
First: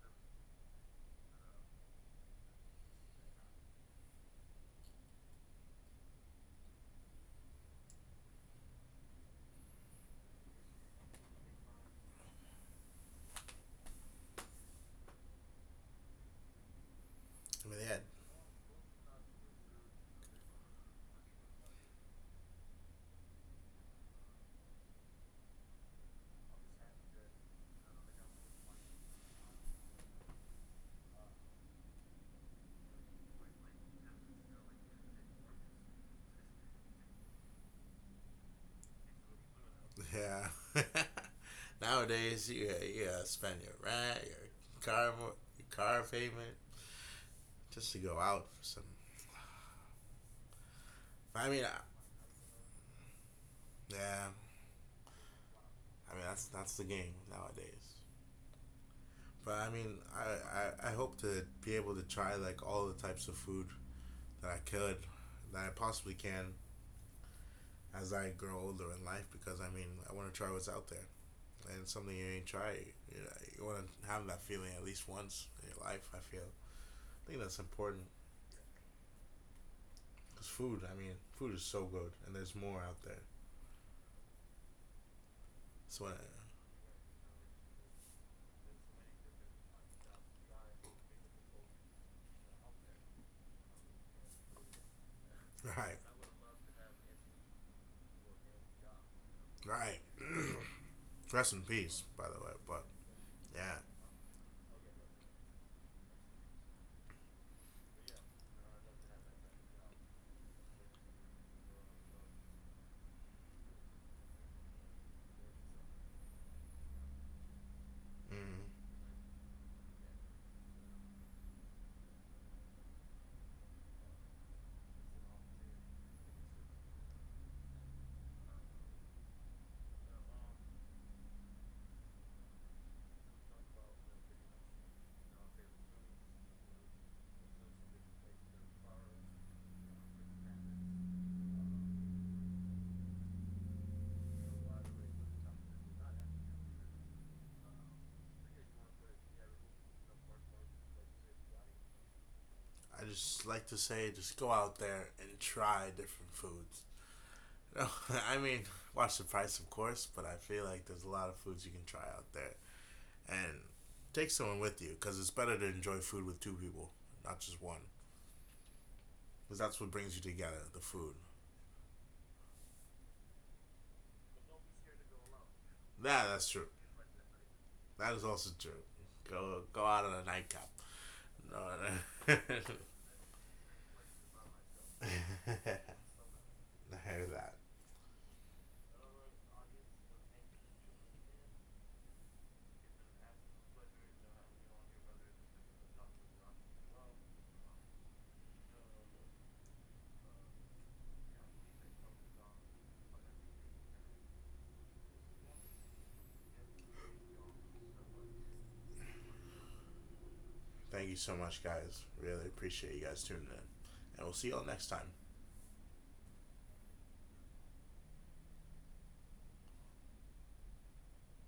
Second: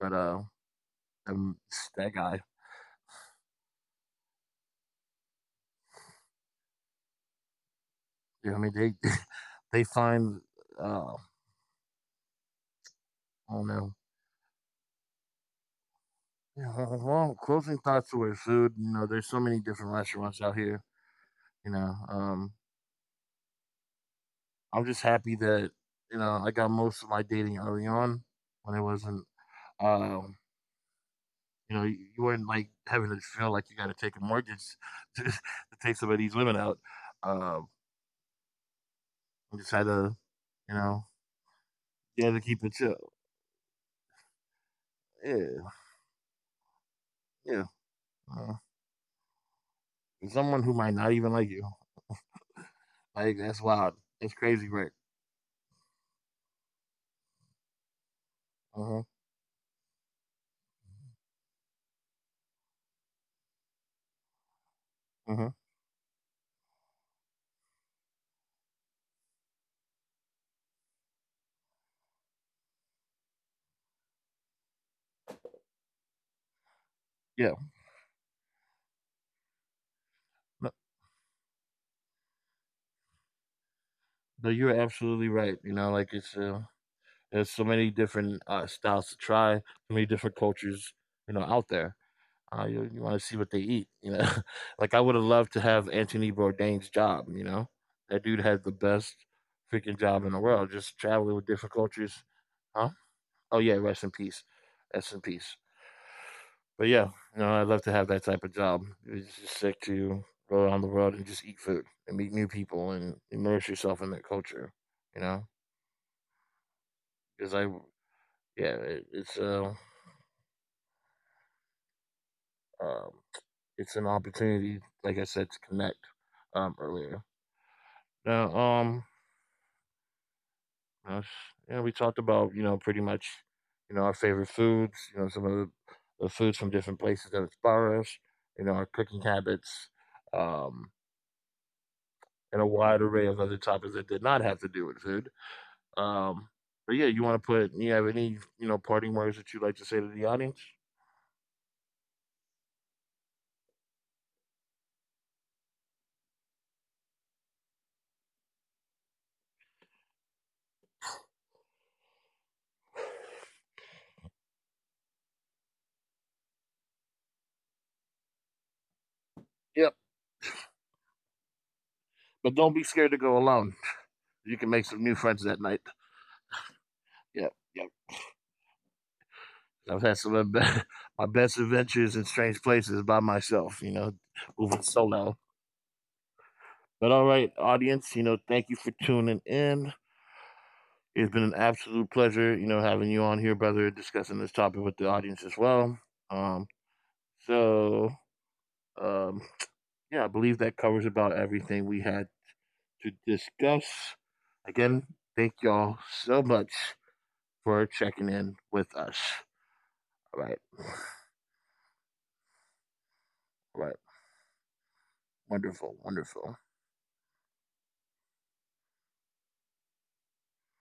But um, that guy, you know, I mean, they they find uh, I don't know. Yeah, well,
I
closing
mean, they had.
thoughts to food. You know, there's so many different restaurants out here. You know, I'm just happy that you know I got most of my dating early on when it wasn't. Um, you know, you weren't like having to feel like you got to take a mortgage to take somebody's women out. Um, I just had to,
Yeah.
you know, you had to
Nowadays,
keep it chill.
you gotta spend your rent,
Yeah,
your car payment,
yeah.
just to go out
Uh,
for some.
and someone who might not even like
I
you,
mean, I,
like that's wild.
yeah.
That's crazy, right?
I mean, that's the game nowadays.
Uh huh.
But I mean, I hope to be able to try like all the types of food that I could,
Uh huh.
that I possibly can as I grow older in life because I mean I want to try what's out there and something you ain't tried. You know, you want to have that feeling at least once in your life. I feel I think
Yeah.
that's important because food. I mean, food is so good and there's more out there.
No, you're absolutely right, you know,
So
like, it's there's so many different, styles to try, so many different cultures, you know, out there. You wanna see what they eat, you know? Like, I would've loved to have
right,
Anthony Bourdain's job, you know? That dude had the best freaking
right.
job in the world, just traveling with
Rest in
different
peace,
cultures.
by the way. But
Huh? Oh, yeah,
yeah,
rest in peace. Rest in peace. But, yeah, no, I'd love to have that type of job. It's just sick to go around the world and just eat food and meet new people and immerse yourself in their culture, you know, because I
mm,
Yeah, it, it's a um, it's an opportunity, like I said, to connect earlier. Now, us- you know, we talked about, you know, pretty much, you know, our favorite foods, you know, some of the foods from different places that inspire us, you know, our cooking habits, um, and a wide array of other topics that did not have to do with food. Um, but yeah, you want to put you have any, you know, parting words that you'd like to say to the audience?
I just like to say just go out there and try different foods. No, I mean, watch the price, of course, but I feel like there's a lot of foods you can try out there and take someone with you because it's better to enjoy food with two people, not just one, because that's what
Yep.
brings you together. The food.
But don't be scared to go alone. You can make some new friends that night.
Yeah, that's true.
Yep. Yep.
That is also true. Go
I've
out on
had
a
some of
nightcap.
the my best
No,
adventures in
no.
strange places by myself, you know, moving solo.
I
But all
hear
right,
that.
audience, you know, thank you for tuning in. It's been an absolute pleasure, you know, having you on here, brother, discussing this topic with the audience as well. Um, so um, yeah, I believe that covers about everything we had to discuss. Again, thank y'all so much for checking in with us. All
Thank you so much, guys. Really appreciate you guys tuning in,
right,
and we'll see y'all next time.
wonderful, wonderful.